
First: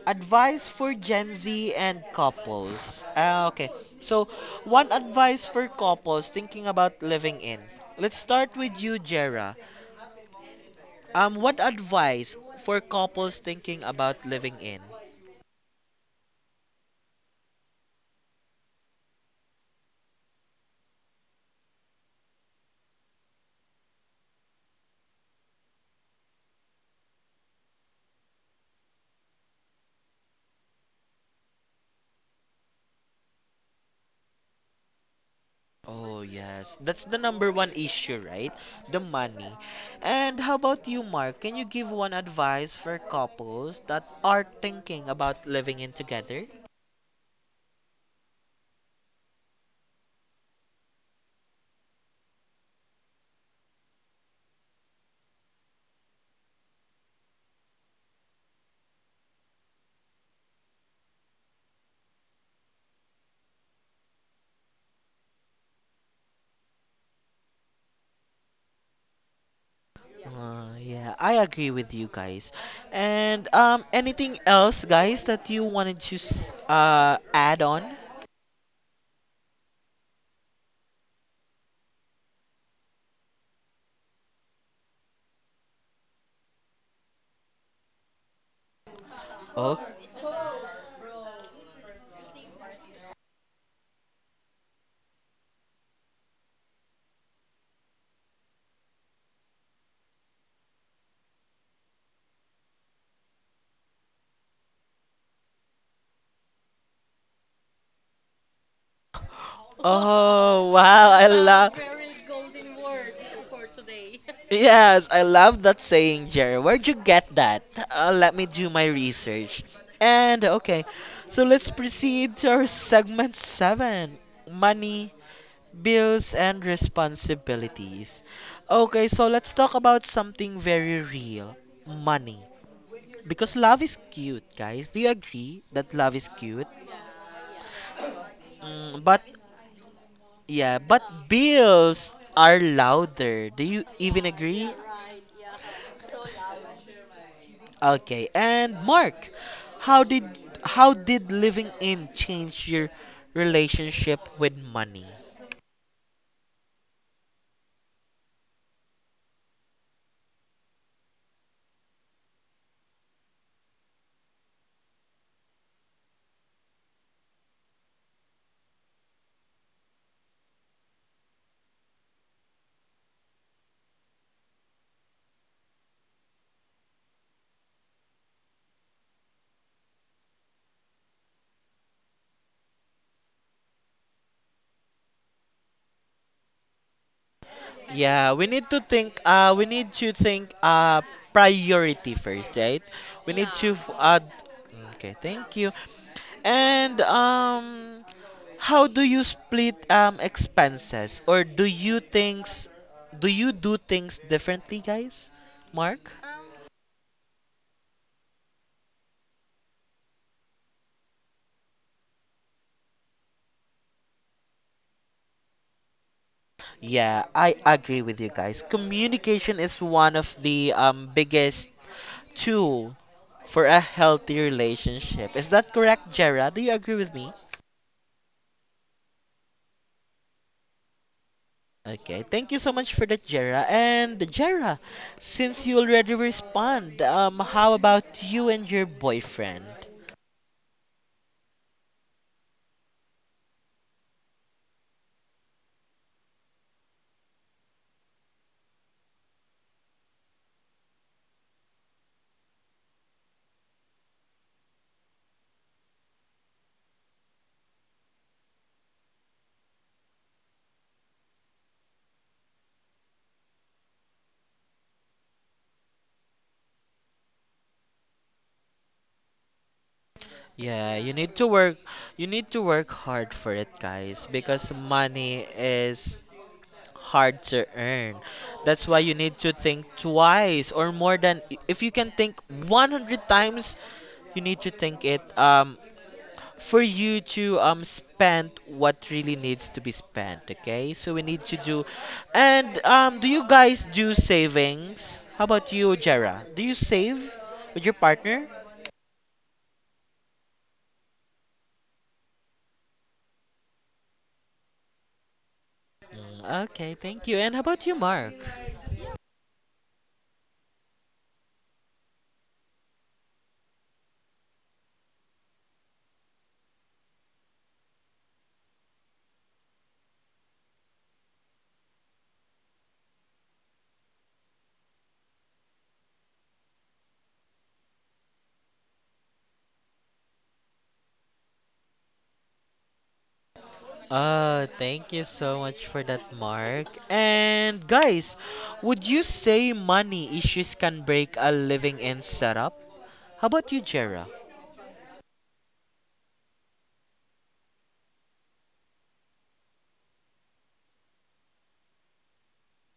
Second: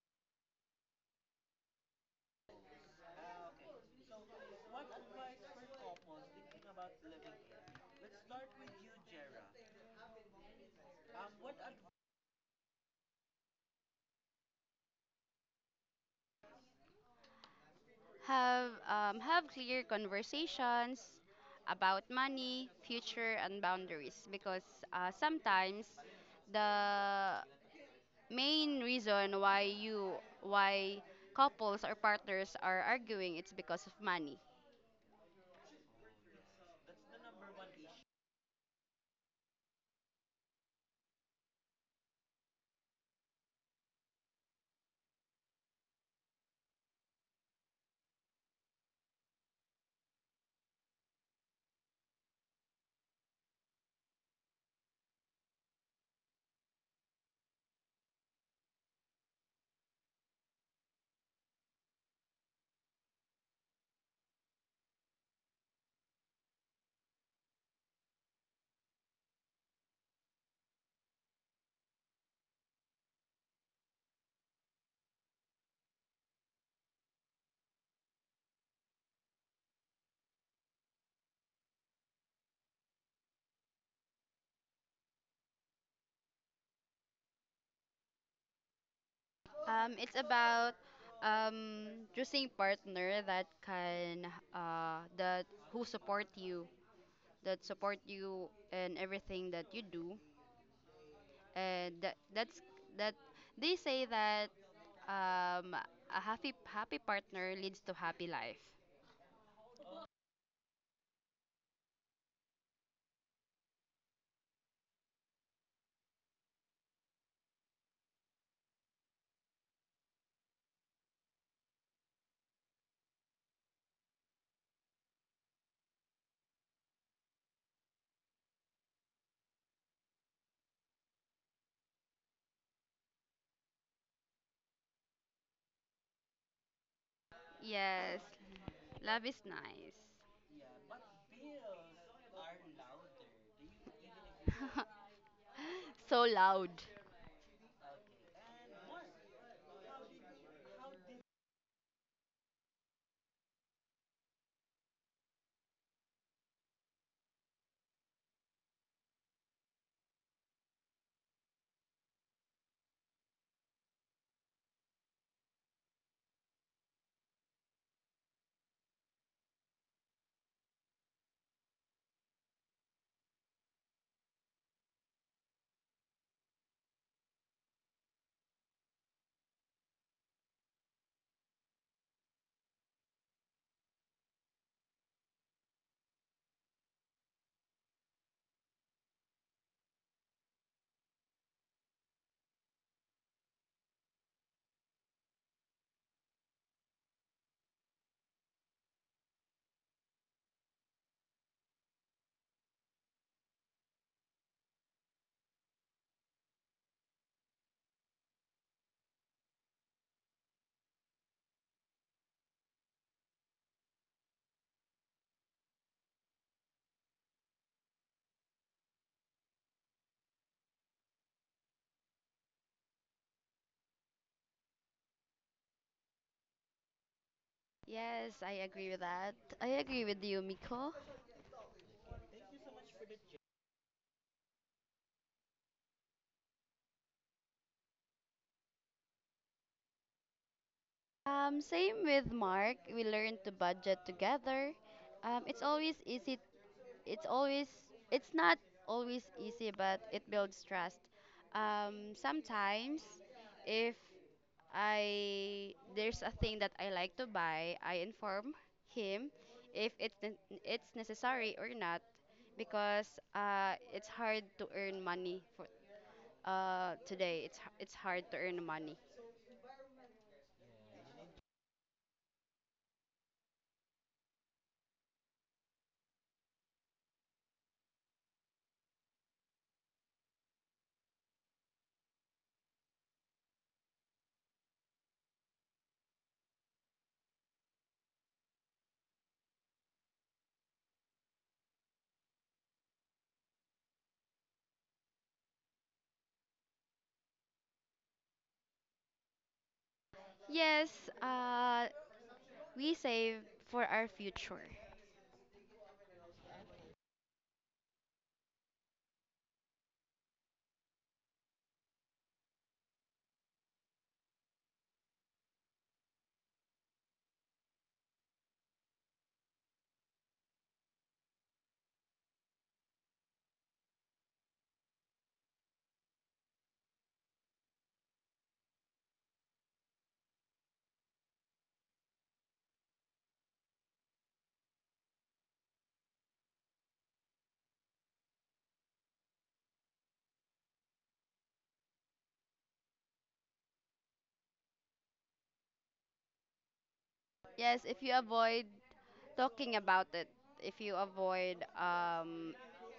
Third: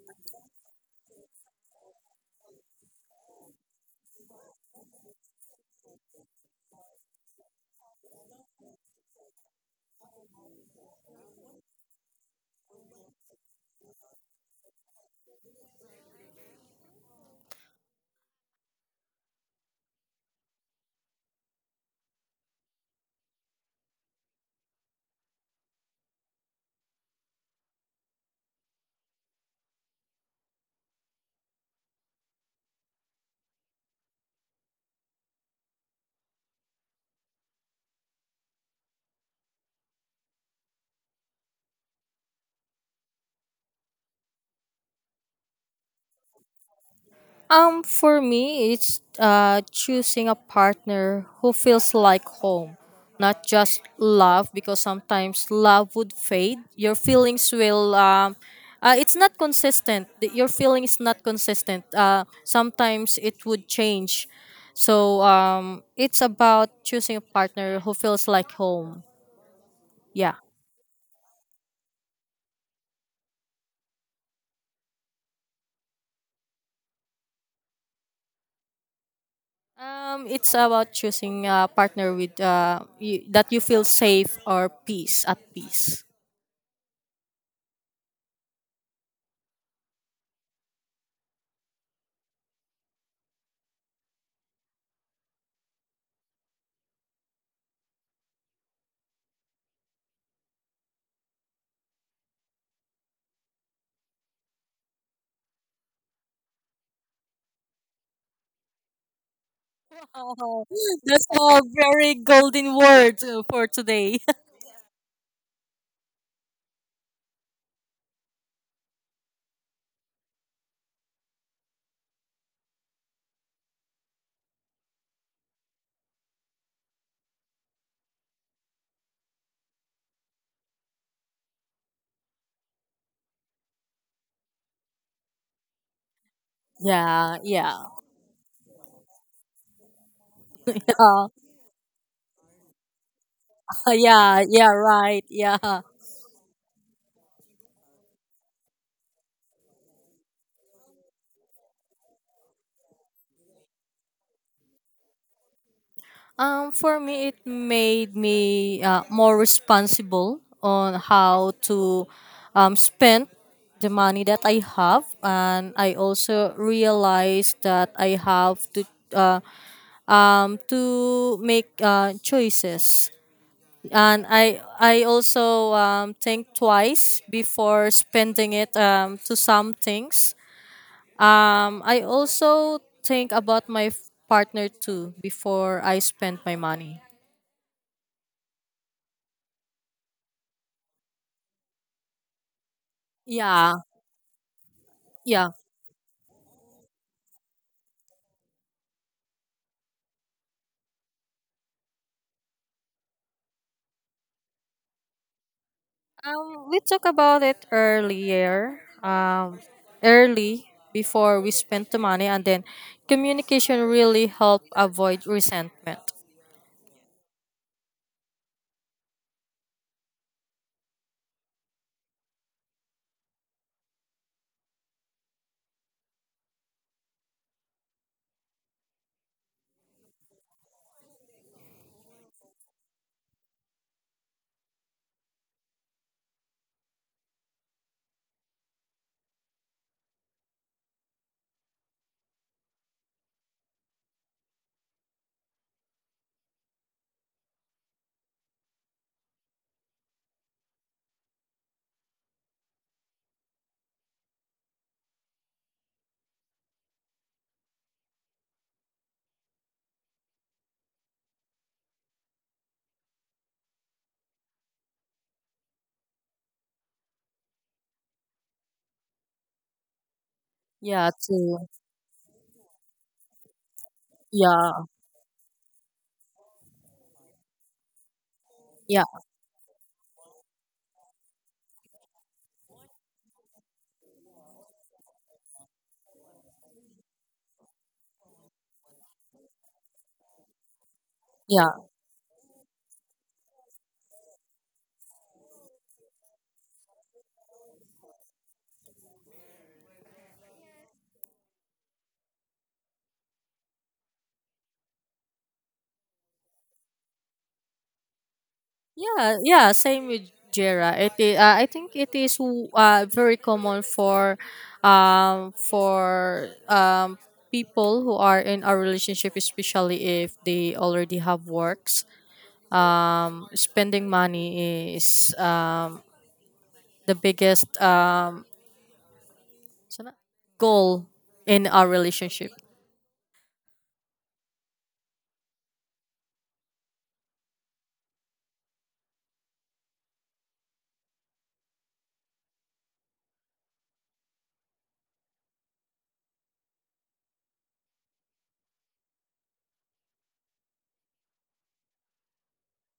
Advice for Gen Z and couples. Ah, okay. So, one advice for couples thinking about living in. Let's start with you, Jera. Um, what advice for couples thinking about living in? Have um, have clear conversations about money, future, and boundaries because uh, sometimes the main reason why you why couples or partners are arguing it's because of money. Oh, yes. That's the number one issue, right? The money. And how about you, Mark? Can you give one advice for couples that are thinking about living in together? Um, for me, it's uh, choosing a partner who feels like home, not just love, because sometimes love would fade. Your feelings will, um, uh, it's not consistent. The- Your feeling is not consistent. Uh, sometimes it would change. So um, it's about choosing a partner who feels like home. Yeah. Uh, yeah, I agree with you guys. And um, anything else, guys, that you wanted to s- uh add on? Um, it's about choosing a partner with, uh, you, that you feel safe or peace at peace. Oh, Um, it's about um, choosing partner that can uh, that who support you, that support you in everything that you do, and that that's that they say that um, a happy happy partner leads to happy life. *laughs* Oh, oh *laughs* wow, I that's a love. very *laughs* golden word uh, for today. *laughs* Yes, I love that saying, Jerry. Where'd you get that? Uh, let me do my research. And okay, so let's proceed to our segment seven, money bills and responsibilities. Okay, so let's talk about something very real, money. Because love is cute, guys. Do you agree that love is cute? Yeah, yeah, Yes, Mm, but, love is nice. yeah, but yeah, bills are louder. Do you *laughs* even yeah, yeah, agree? right, yeah. *laughs* so loud. Okay, and Mark, how did how did living in change your relationship with money? Um, for me, it made me uh, more responsible on how to um, spend the money that I have, and I also realized that I have to uh, um to make uh, choices, and I I also um, think twice before spending it, um, to some things. Um, I also think about my f- partner too before I spend my money. Yeah, we need to think. Uh, we need to think. Uh, priority first, right? We need Yeah, to. F- Uh, okay, yeah. thank you. And um, how do you split um expenses, or do you things, do you do things differently, guys? Mark? Um, we talked about it earlier. Um, early before we spent the money, and then communication really help avoid resentment. Yeah, I agree with you guys. Communication is one of the um biggest tool for a healthy relationship. Is that correct, Jera? Do you agree with me? Yes, I agree with that. I agree with you, Miko. Okay, thank you so much for that, Jera. And Jera, since you already respond, um, how about you and your boyfriend? Um, same with Mark. We learn to budget together. Um, it's always easy. It's always. It's not always easy, but it builds trust. Um, sometimes, if I there's a thing that I like to buy, I inform him if it's ne- it's necessary or not because uh, it's hard to earn money for uh, today it's h- it's hard to earn money. Yeah, Yeah, you need to too. work. You need to work hard for it, guys, because Yeah, money is hard to earn. That's yeah, why you need to think twice or more than if you can think a hundred times, you need to think it um for you to um spend what really needs to be spent. Okay, so we need to do. yeah. And um do you guys do savings? How about you, Jera? Do you save with your partner? Yes, uh, we save for our future. Mm, okay, thank you. And how about you, Mark? Yeah, yeah, same with Jera. It is, uh, I think it is uh, very common for um for um people who are in a relationship, especially if they already have works. Um spending money is uh, the biggest, um sana- goal in our relationship. Uh, thank you so much for that, Mark. And guys, would you say money issues can break a living in setup? How about you, Jera? Yes, if you avoid talking about it, if you avoid um,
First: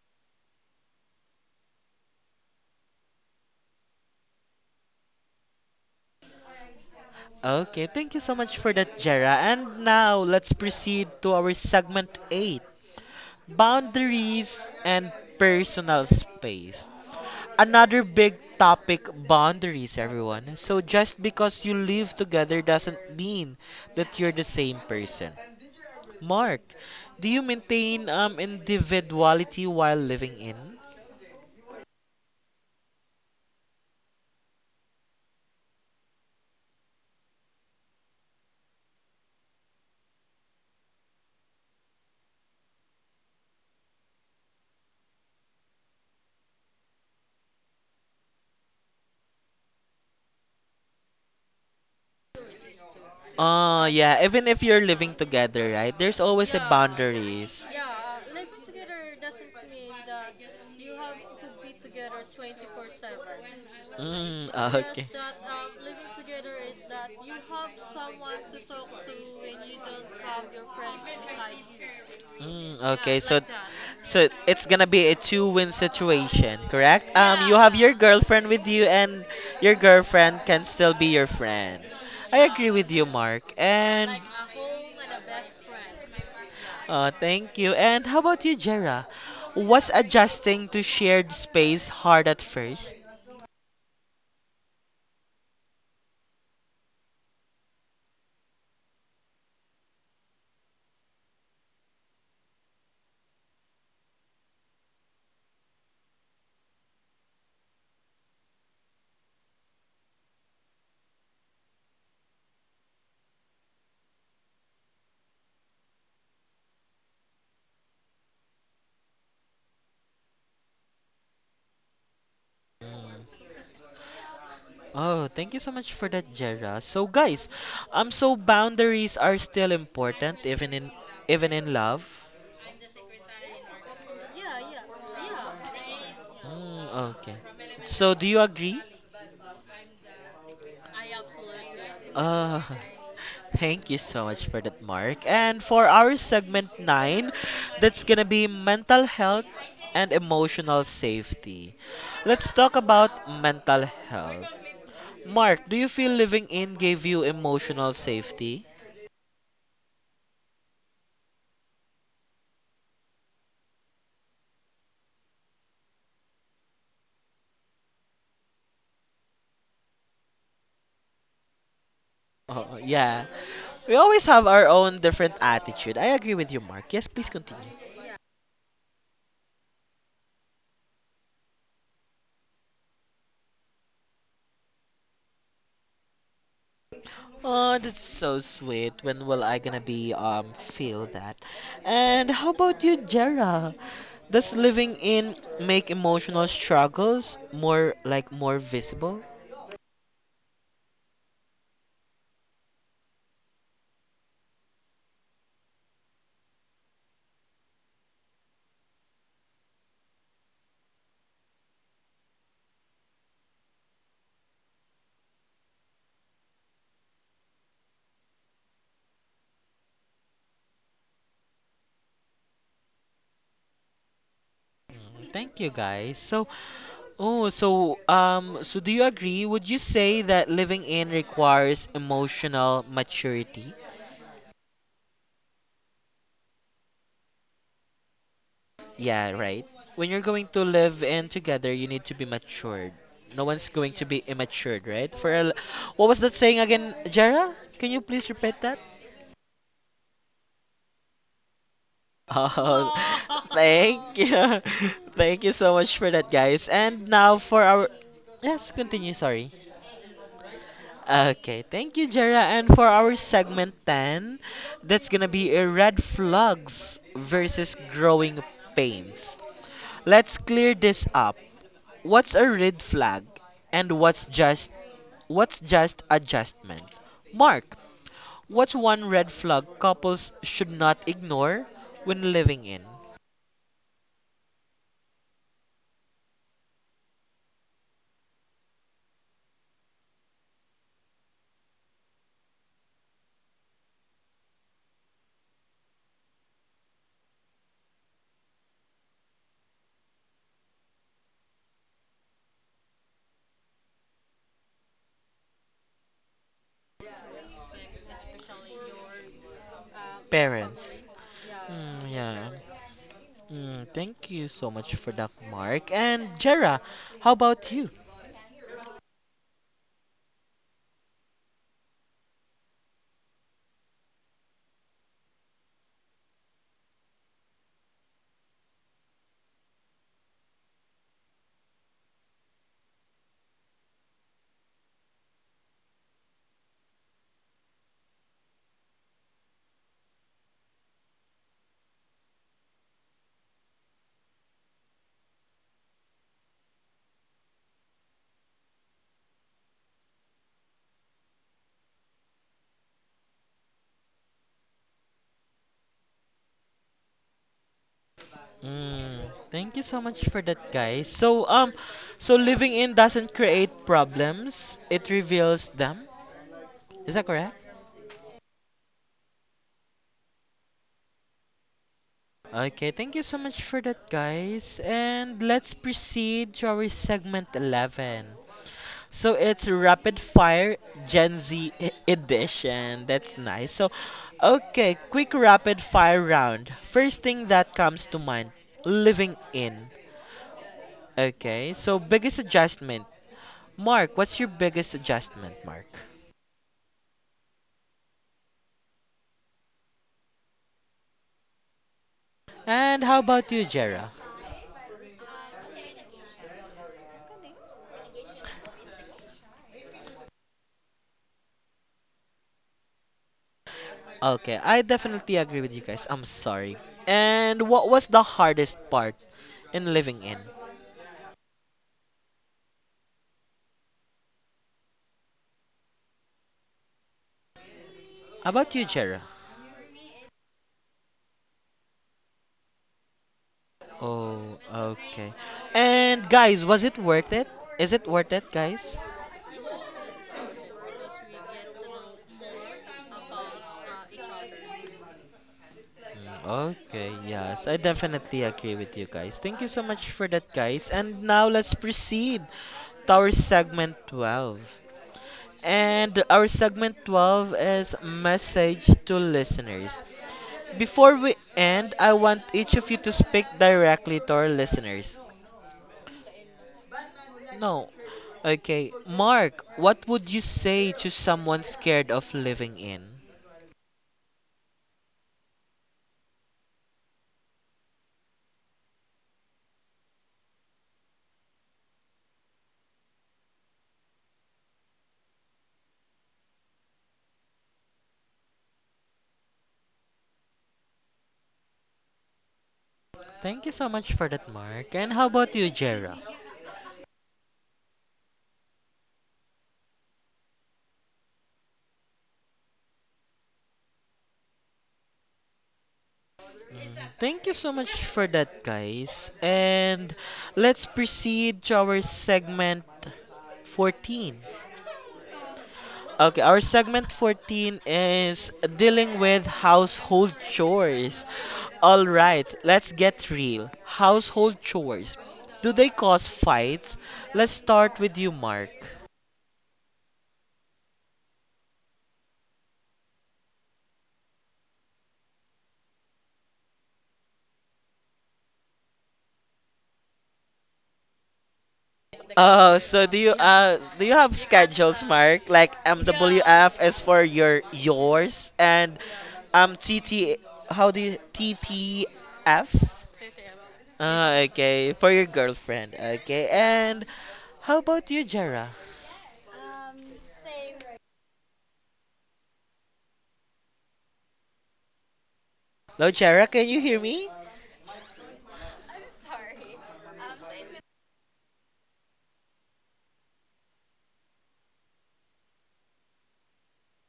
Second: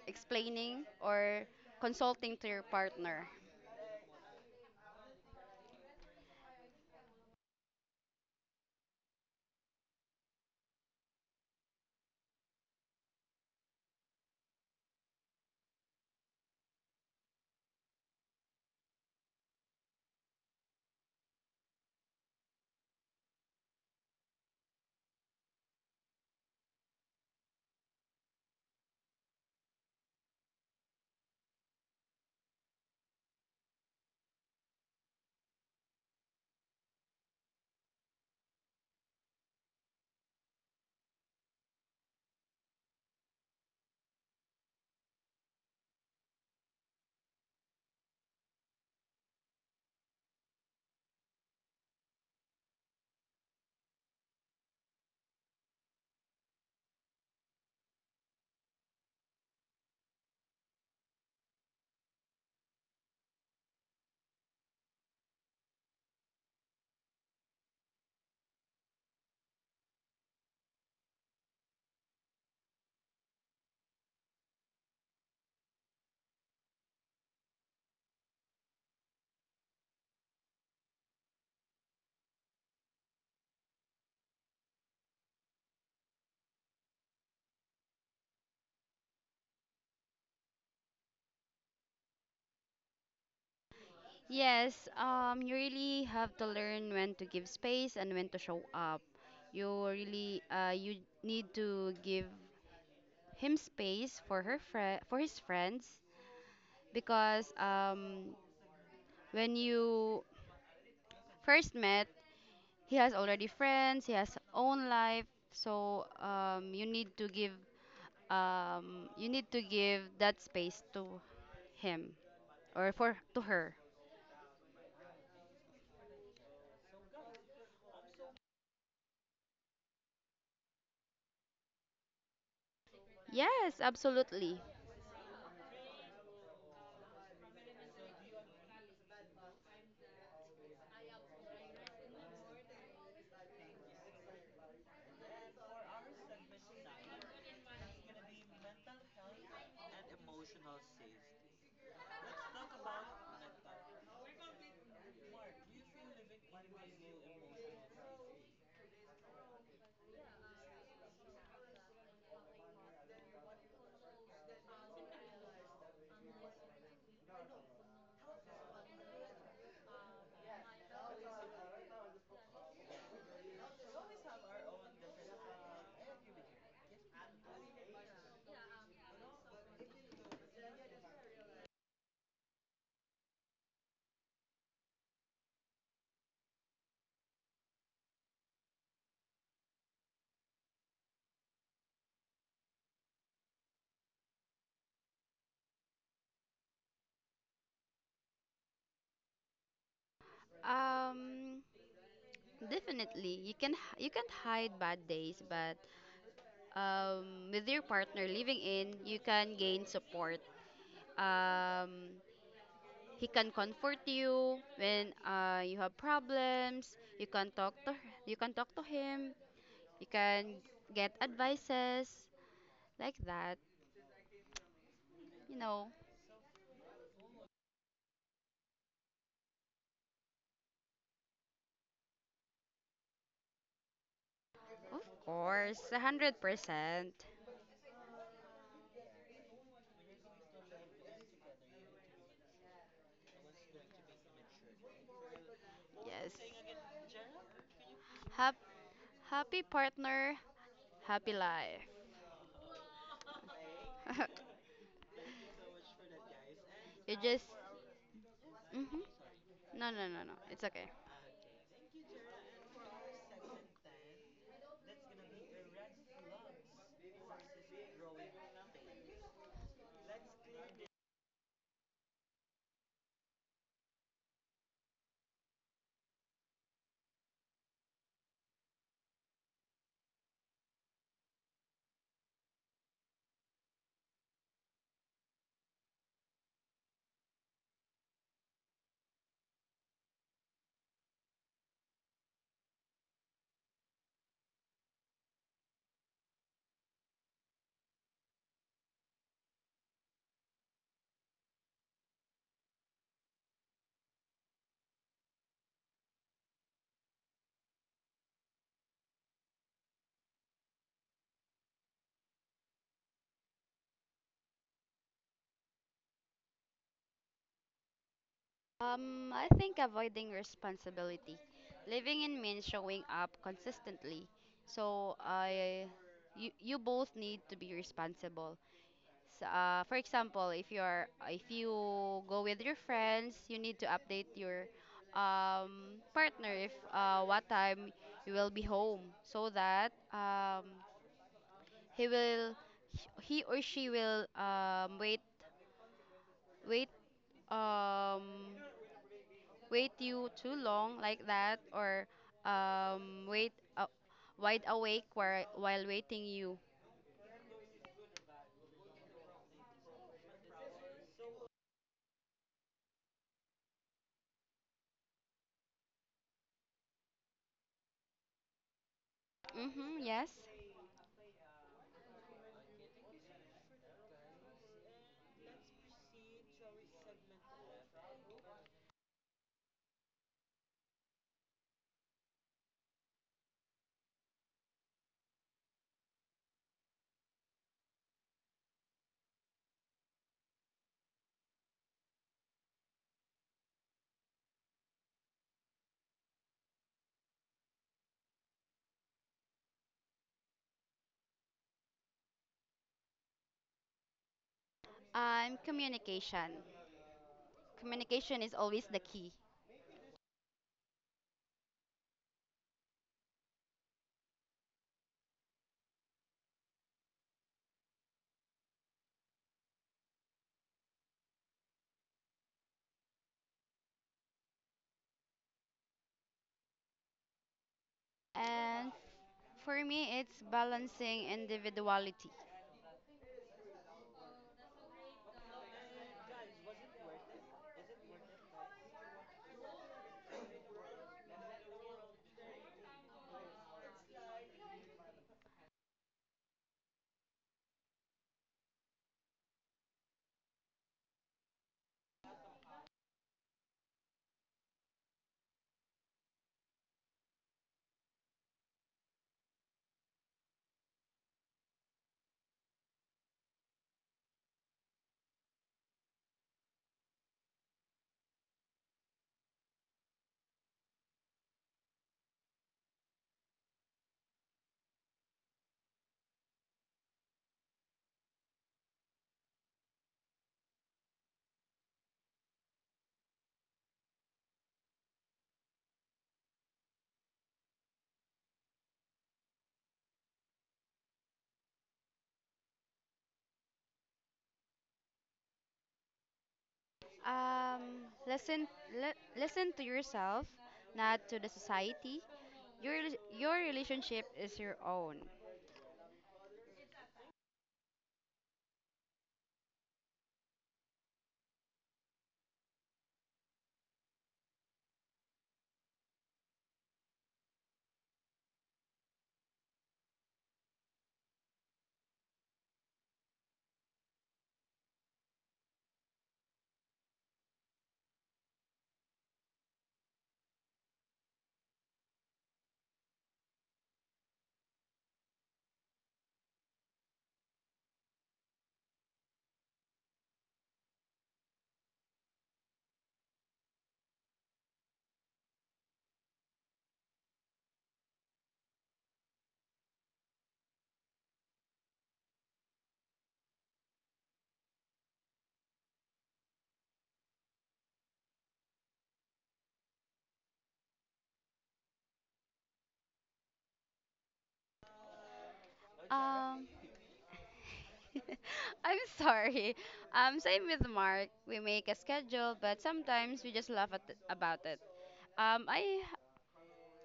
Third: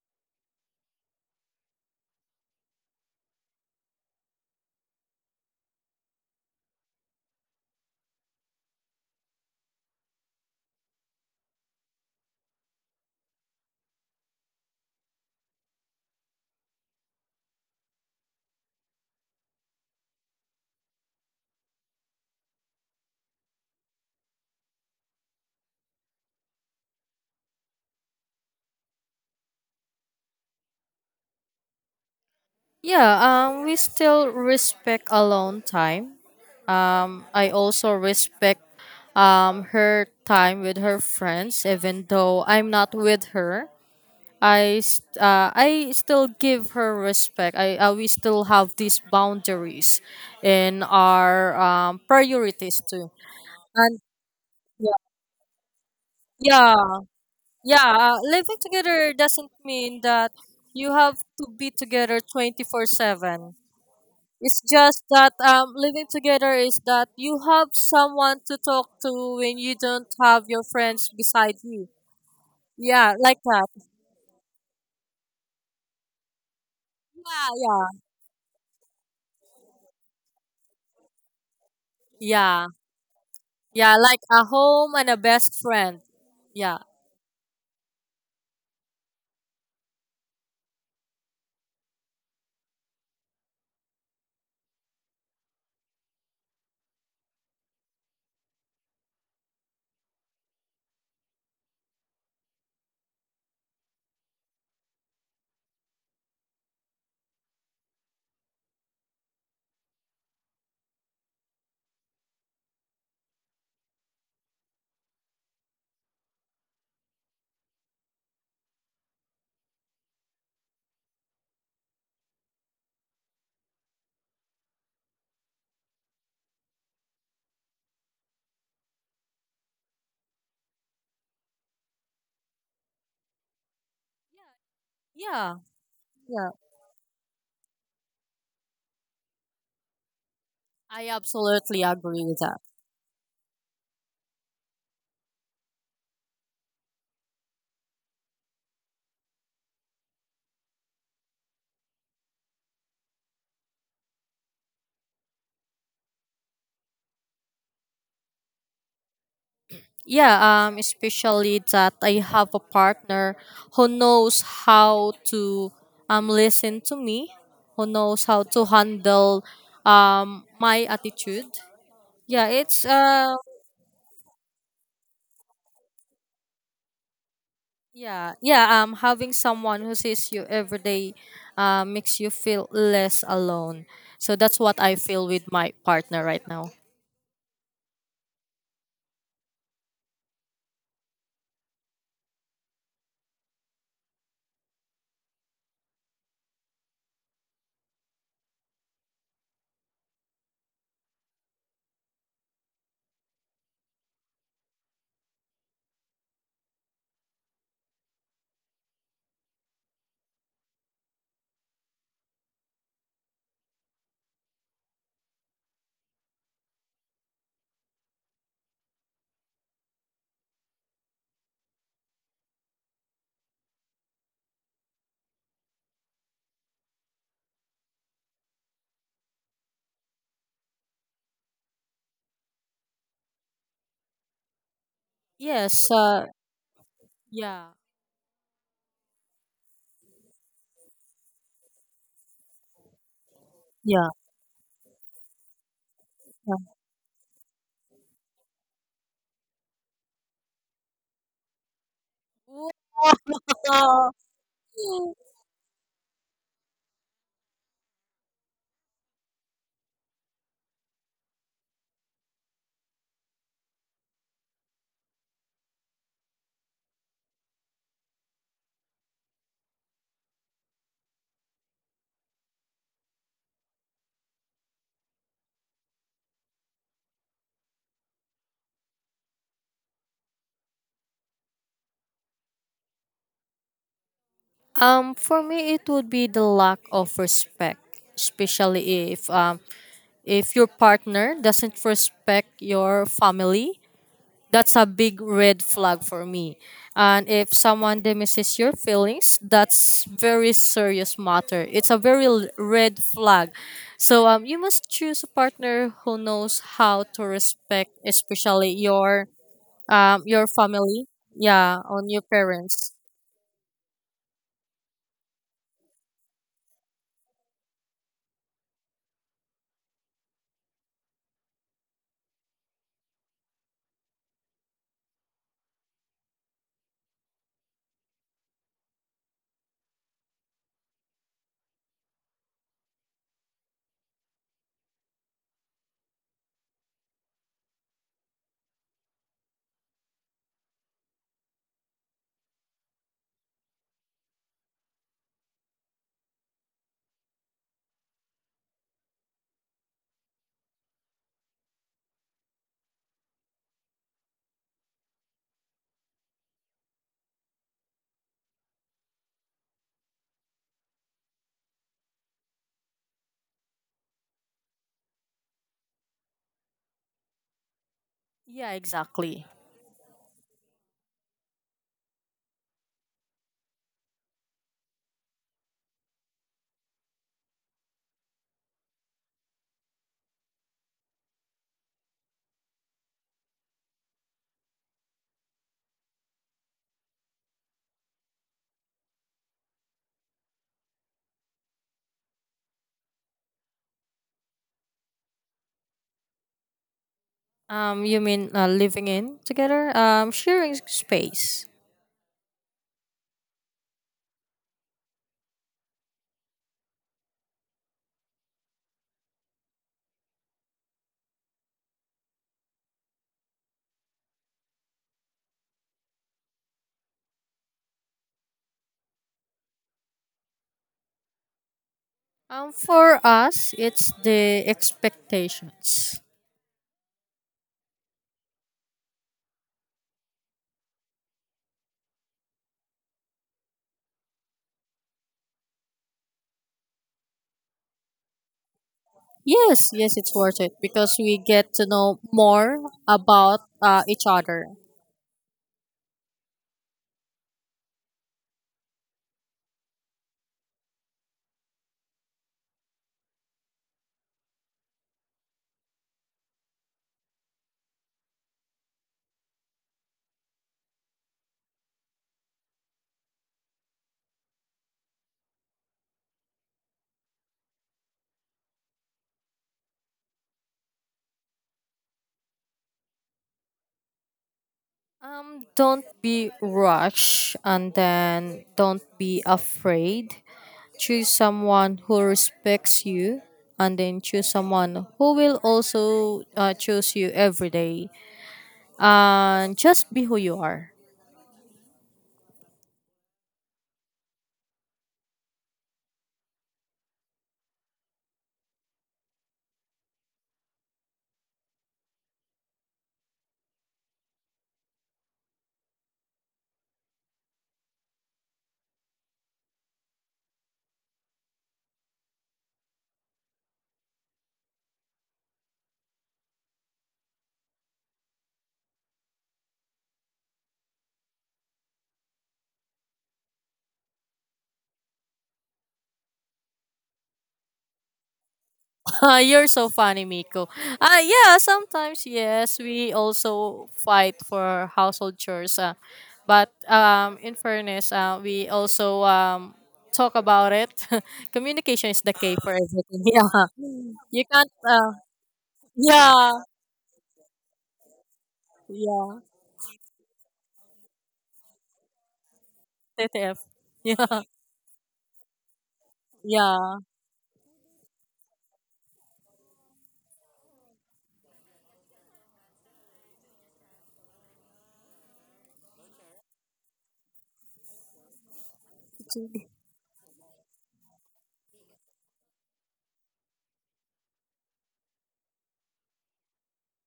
explaining or consulting to your partner. Okay, thank you so much for that, Jera. And now let's proceed to our segment eight, boundaries and personal space. Another big topic: boundaries, everyone. So, just because you live together doesn't mean that you're the same person. Mark, do you maintain um, individuality while living in? Yeah, um we still respect alone time. I also respect, um, her time with her friends, even though I'm not with her. I st- uh, I still give her respect. I uh, We still have these boundaries in our, um, priorities too. Oh And yeah, even if you're yeah, living together, right? There's always a yeah, boundaries. yeah, uh, living together doesn't mean that you have to be together twenty four seven. Mm, It's just okay. that, um, living together is that you have someone to talk to when you don't have your friends beside you. Mm, yeah, Yeah, okay, so like like, that. so it's gonna be a two-win situation, correct? Um, Yeah, you, yeah, have, yeah, your yeah, girlfriend with you, and your girlfriend can still be your friend. I yeah, agree with you, Mark. Yeah, yeah. and Like like, a home and a best friend. Yeah, yeah, uh, thank you. And how about you, Jera? Was adjusting to shared space hard at first? Yes, um, you really have to learn when to give space and when to show up. You really uh, you need to give him space for her fri for his friends because um, when you first met, he has already friends, he has own life. So um, you need to give um, you need to give that space to him or for to her. Oh, thank you so much for that, Jera. So guys, um so boundaries are still important even in, even in love. Yes, absolutely. yeah, yeah. Mm, okay. So do you agree? I absolutely agree with Uh, that. *laughs* thank you so much for that, Mark. And for our segment nine, that's gonna be mental health and emotional safety. Let's talk about mental health. Mark, do you feel living in gave you emotional safety? Yeah, um, especially that I have a partner who knows how to um listen to me, who knows how to handle um my attitude. Yeah, Oh, it's yeah. uh We always have our own different attitude. I agree with you, Mark. Yes, please continue. Yeah, yeah. Um, having someone who sees you every day, uh, makes you feel less alone. So that's what I feel with my partner right now. Oh, that's so sweet. When will I gonna be um feel that? And how about you, Jera? Does living in make emotional struggles more like more visible? Um, definitely. You can h- you can't hide bad days, but um, with your partner living in, you can gain support. Um, He can comfort you when uh, you have problems. You can talk to you can talk to him. You can get advices like that. Mm, thank You you know, guys. So, oh, so um so do you agree? Would you say that living in requires emotional maturity? of Yes. course, a Uh, hundred percent. Yeah. Yeah, right. When you're going to live in together, you need to be matured. No one's going to Yeah, be immature, right? For a l- what was that Yes. saying again, Jara? Can you please repeat Hap- that? happy partner, happy life. Oh, *laughs* yeah. thank you, *laughs* *laughs* thank you so much for that, guys. And you now just. for our yes, Hmm. continue. Sorry. No, no, no, no. It's okay. Okay, thank you, Jara. And for our segment ten, that's gonna be a red flags versus growing pains. Let's clear this up. What's a red flag and what's just what's just adjustment? Mark, what's one red flag couples should not ignore when living in? Um, for me, it would be the lack of respect, especially if um if your partner doesn't respect your family. That's a big red flag for me. And if someone demises your feelings, that's very serious matter. It's a very l- red flag. So um, you must choose a partner who knows how to respect, especially your um your Parents. family. Yeah, Mm, on your yeah. parents. Mm, thank you so much for that, Mark. And Jera, how about you? Um, I think avoiding responsibility. Living in means showing up consistently. So I, you, you both need to be responsible. So, uh, for example, if you're if you go with your friends, you need to update your um, partner if uh, what time you will be home, so that um, he will he or she will um, wait wait um, wait you too long like that or um, wait uh, wide awake while, while waiting you. Mm, thank you so much for that, guys. So, um, so living in doesn't create problems; it reveals them. Is that correct? Yeah, exactly. Mm-hmm, yes. Okay, thank you so much for that, guys. And let's proceed to our segment eleven. So it's Rapid Fire Gen Z e- Edition. That's nice. So, okay, quick rapid fire round. First thing that comes to mind: living in. Okay, so biggest adjustment. Mark, what's your biggest adjustment, Mark? Um, you mean, uh, living in together? Um, sharing space. And how about you, Jera? Um, communication. Communication is always the key. Okay, I definitely agree with you guys. I'm sorry. And what was the hardest part in living in? Um, for us, it's the expectations. How about you, And Jera? for me, it's balancing individuality. Oh, okay. And guys, was it worth it? Is it worth it, guys? Yes, yes, it's worth it because we get to know more about, uh, each other. Mm, okay, yes, I definitely agree with you guys. Thank you so much for that, guys. And now let's proceed to our segment twelve. And our segment twelve is message to listeners. Before we end, I want each of you to speak directly to our listeners. No. Okay. Mark, what would you say to someone scared of living in? Um, don't be rushed, and then don't be afraid. Choose someone who respects you, and then choose someone who will also uh, choose you every day. And just be who you are. Thank you so much for that, Mark. And how about you, Jera? Um, listen, li- listen to yourself, not to the society. Your rel- your relationship is your own. Thank you so much for that, guys. And let's proceed to our segment fourteen. Okay, our segment fourteen is dealing with household chores. All right, let's get real. Household chores. Do they cause fights? Let's start with you, Mark. *laughs* Ah, you're so funny, Miko. Ah, yeah, sometimes yes, we also fight for household chores. Uh, but um, in fairness, uh, we also um, talk about it. *laughs* Communication is the key for Oh, so do everything. *laughs* you Yeah, uh do you have you can't. schedules, Uh, Mark? Like Yeah, M W F is for your yours, and yeah. um T T, how do you T T F? T T F. Uh, Yeah, okay, for your girlfriend. Okay, yeah. and how about you, Jera? Hello, Jera, Um, can you hear me? *laughs* I'm sorry. *laughs* Um, same with Mark. We make a schedule, but sometimes we just laugh at about it. Um, I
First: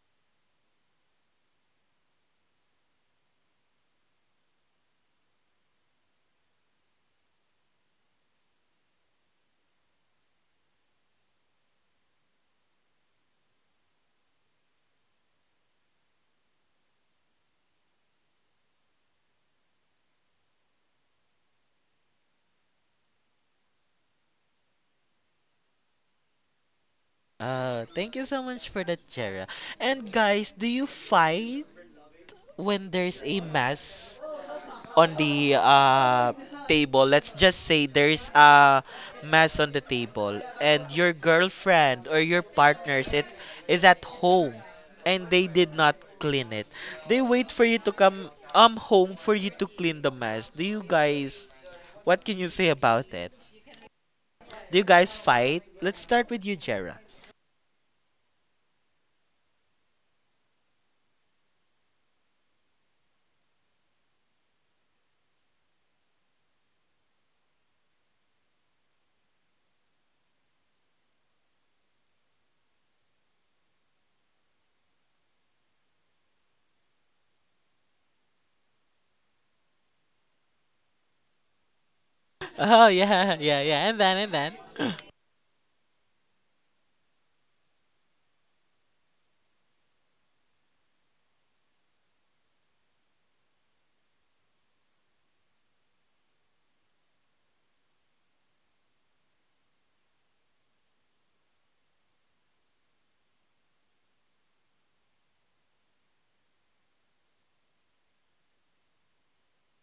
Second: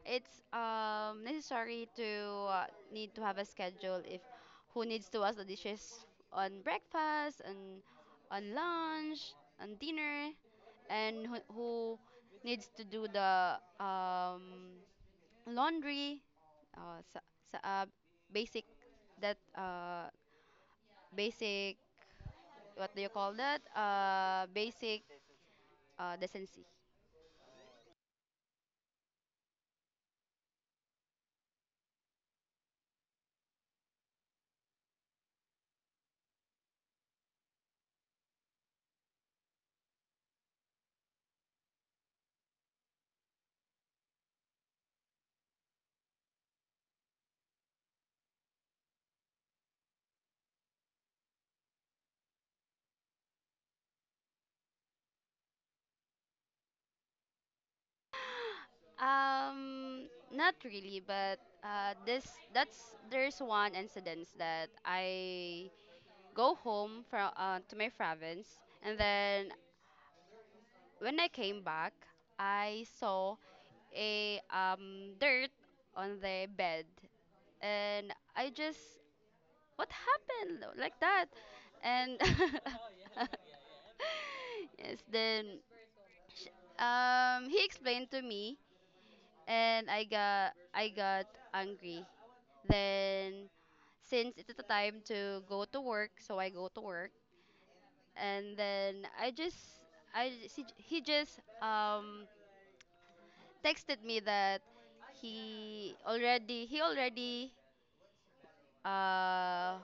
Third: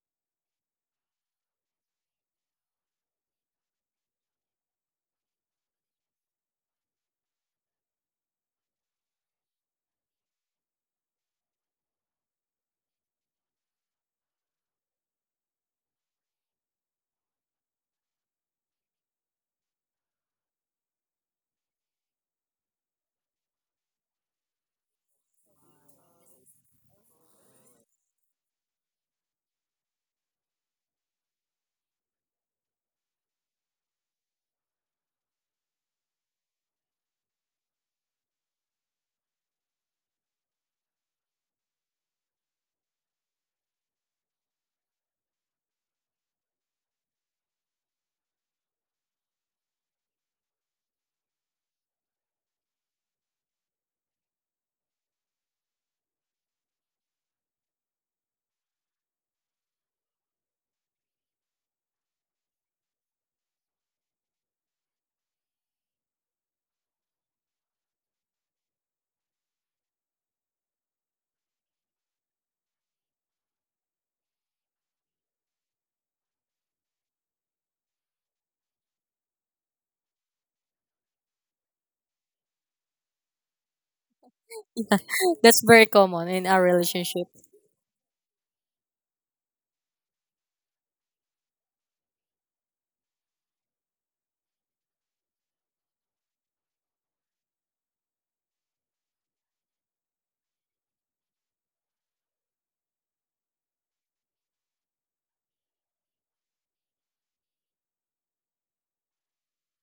it's um necessary to uh, need to have a schedule if who needs to wash the dishes on breakfast and on lunch and dinner and who, who needs to do the um laundry uh, sa, sa, uh basic that uh basic what do you call that uh basic uh, decency. Uh, thank you so much for that, Jera. And guys, do you fight when there's a mess on the uh table? Let's just say there's a mess on the table, and your girlfriend or your partner's it is at home, and they did not clean it. They wait for you to come um home for you to clean the mess. Do you guys? What can you say about it? Do you guys fight? Let's start with you, Jera. Um, not really, but uh, this that's there's one incident that I go home from uh, to my province and then when I came back I saw a um, dirt on the bed and I just what happened like that and Oh *laughs* yeah, yeah, yeah. And then and then. yes *gasps* then. That's very common in Sh- our relationship. Um, he explained to me, and I got I got angry. Then, since it's the time to go to work, so I go to work, and then I just I just- he, he just um texted me that he already he already uh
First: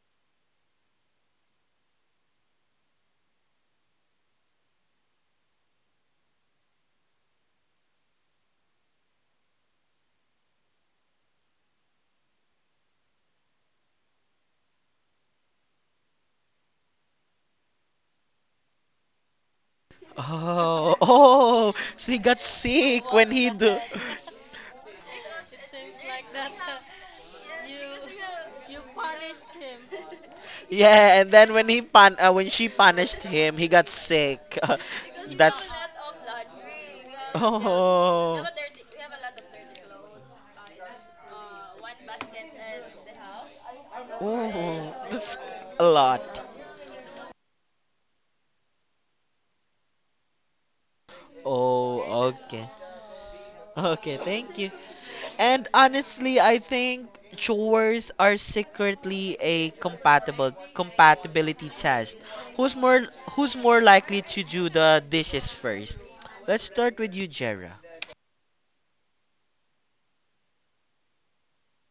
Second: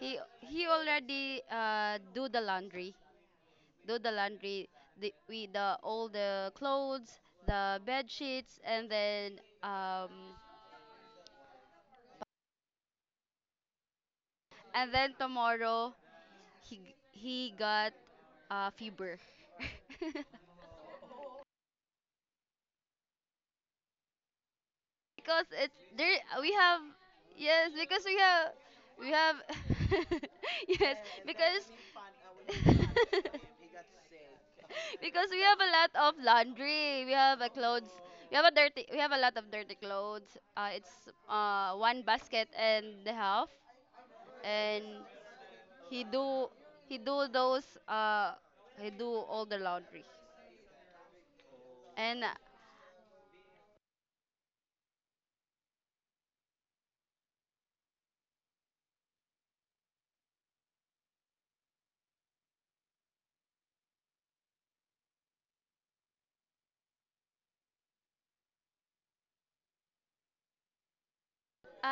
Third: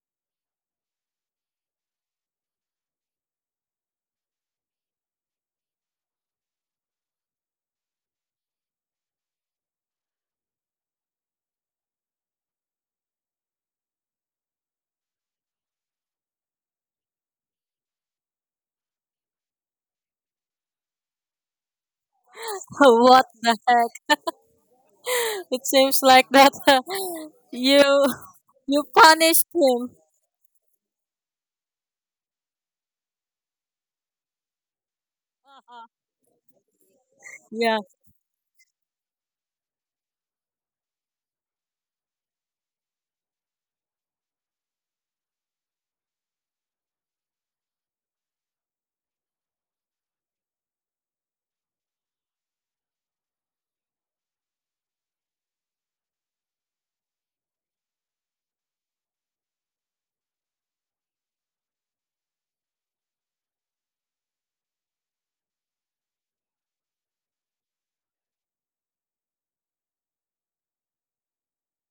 he he already uh do the laundry do the laundry the, we the all the clothes the bed sheets and then um and then tomorrow he g- he got uh fever. *laughs* Oh, oh. So he got *laughs* sick What when he the do. heck? *laughs* because *laughs* It it seems there like that, we have *laughs* yes you because we have you we have punished him. *laughs* yes Yeah, and then because when he pun uh, when she punished *laughs* him, he got sick. because *laughs* we have a That's. lot *laughs* of laundry we have a Yeah. clothes we Oh. have a dirty we have a lot of dirty clothes uh, it's uh, one basket and a half and Oh, that's a he lot. do he do those uh he do all the laundry Oh, and okay. Okay, thank you. And honestly, I think chores are secretly a compatible compatibility test. Who's more who's more likely to do the dishes first? Let's start with you, Jera.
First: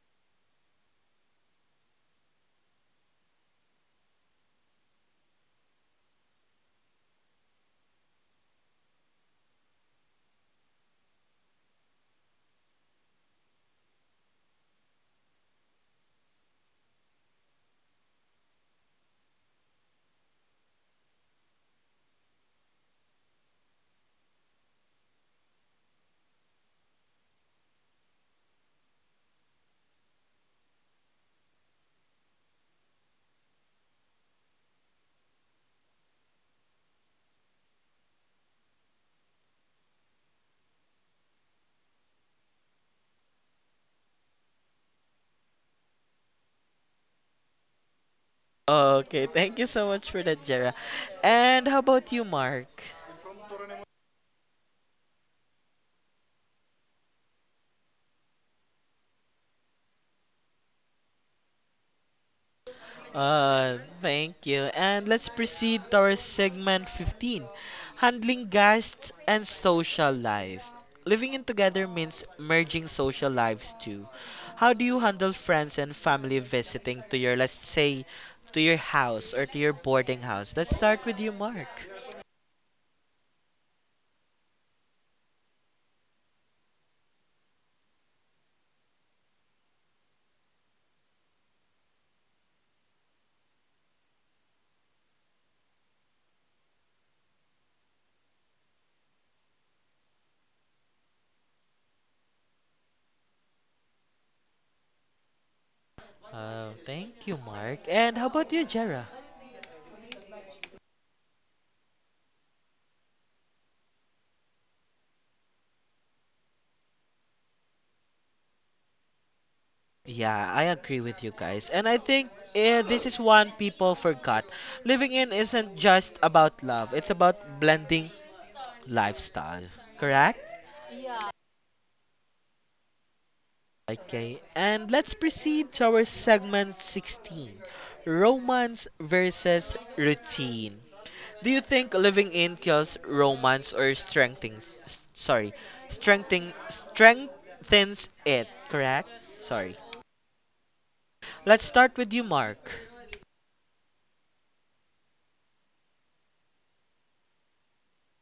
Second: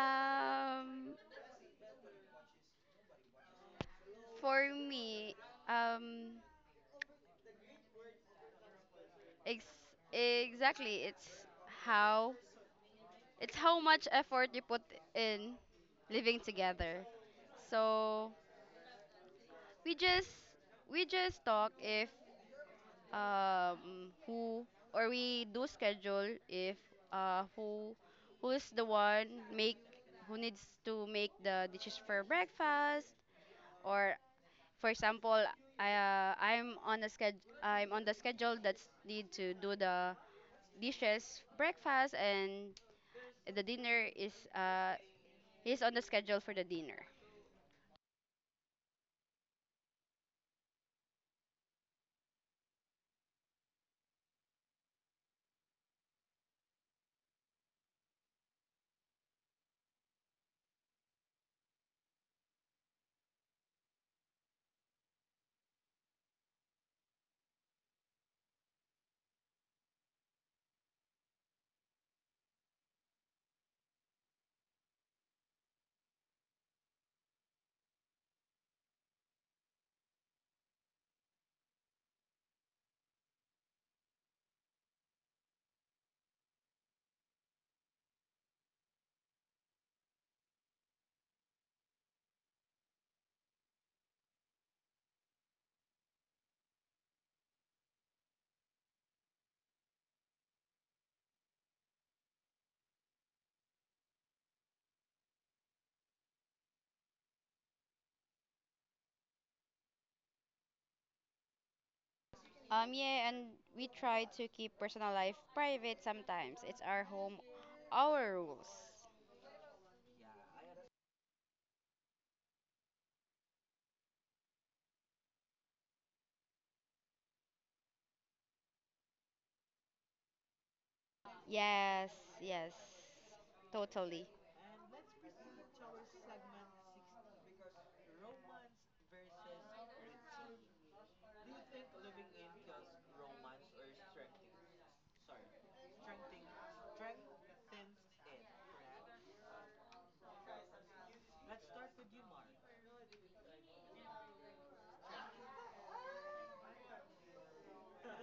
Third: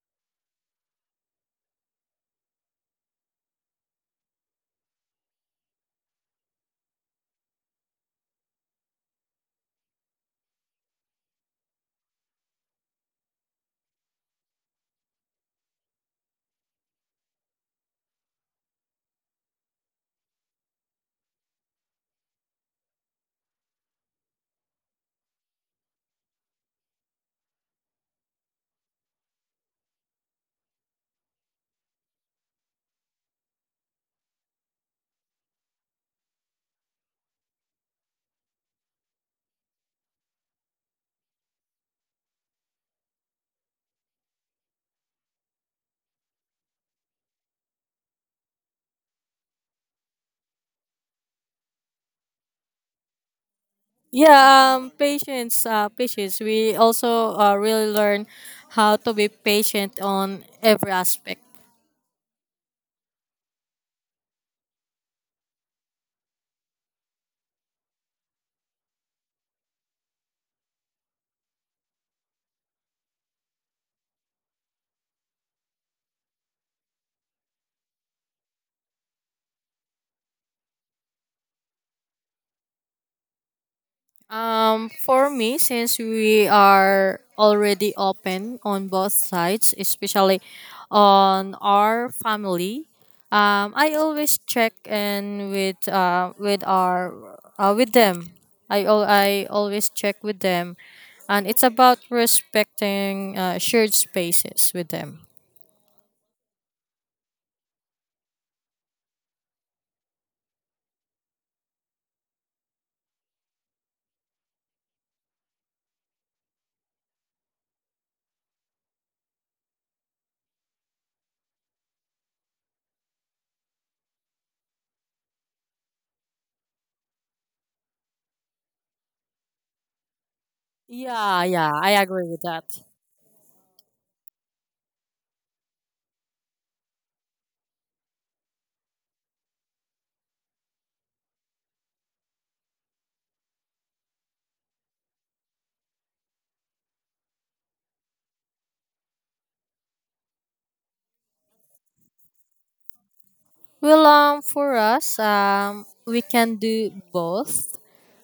um for me um. Ex exactly. It's how it's how much effort you put in living together. So we just we just talk if um who or we do schedule if uh who who is the one make who needs to make the dishes for breakfast or for example I uh, I'm on a sched I'm on the schedule that's need to do the dishes breakfast and the dinner is uh he's on the schedule for the dinner. Okay, thank you so much for that, Jera. And how about you, Mark? Yeah, um, patience, uh, patience. We also uh, really learn how to be patient on every aspect. Uh, thank you. And let's proceed to our segment fifteen, handling guests and social life. Living in together means merging social lives too. How do you handle friends and family visiting to your, let's say, to your house or to your boarding house? Let's start with you, Mark. Um, for me, since we are already open on both sides, especially on our family, um, I always check in with uh, with our uh, with them. I al- I always check with them, and it's about respecting, uh, shared spaces with them. Uh, thank you, Mark. And how about you, Jera? Um, yeah, and we try to keep personal life private sometimes. It's our home, our rules. Yeah, I agree with you guys. And I think eh, this is one people forgot. Living in isn't just about love, it's about blending lifestyle. Correct? Yeah, yeah, I Yes, agree with yes. that. Totally. Okay, and let's proceed to our segment sixteen, Romance versus Routine. Do you think living in kills romance or strengthens, s- sorry, strengthening, strengthens it? Correct? Sorry. Let's start with you, Mark. Well, um, for us, um, we can do both.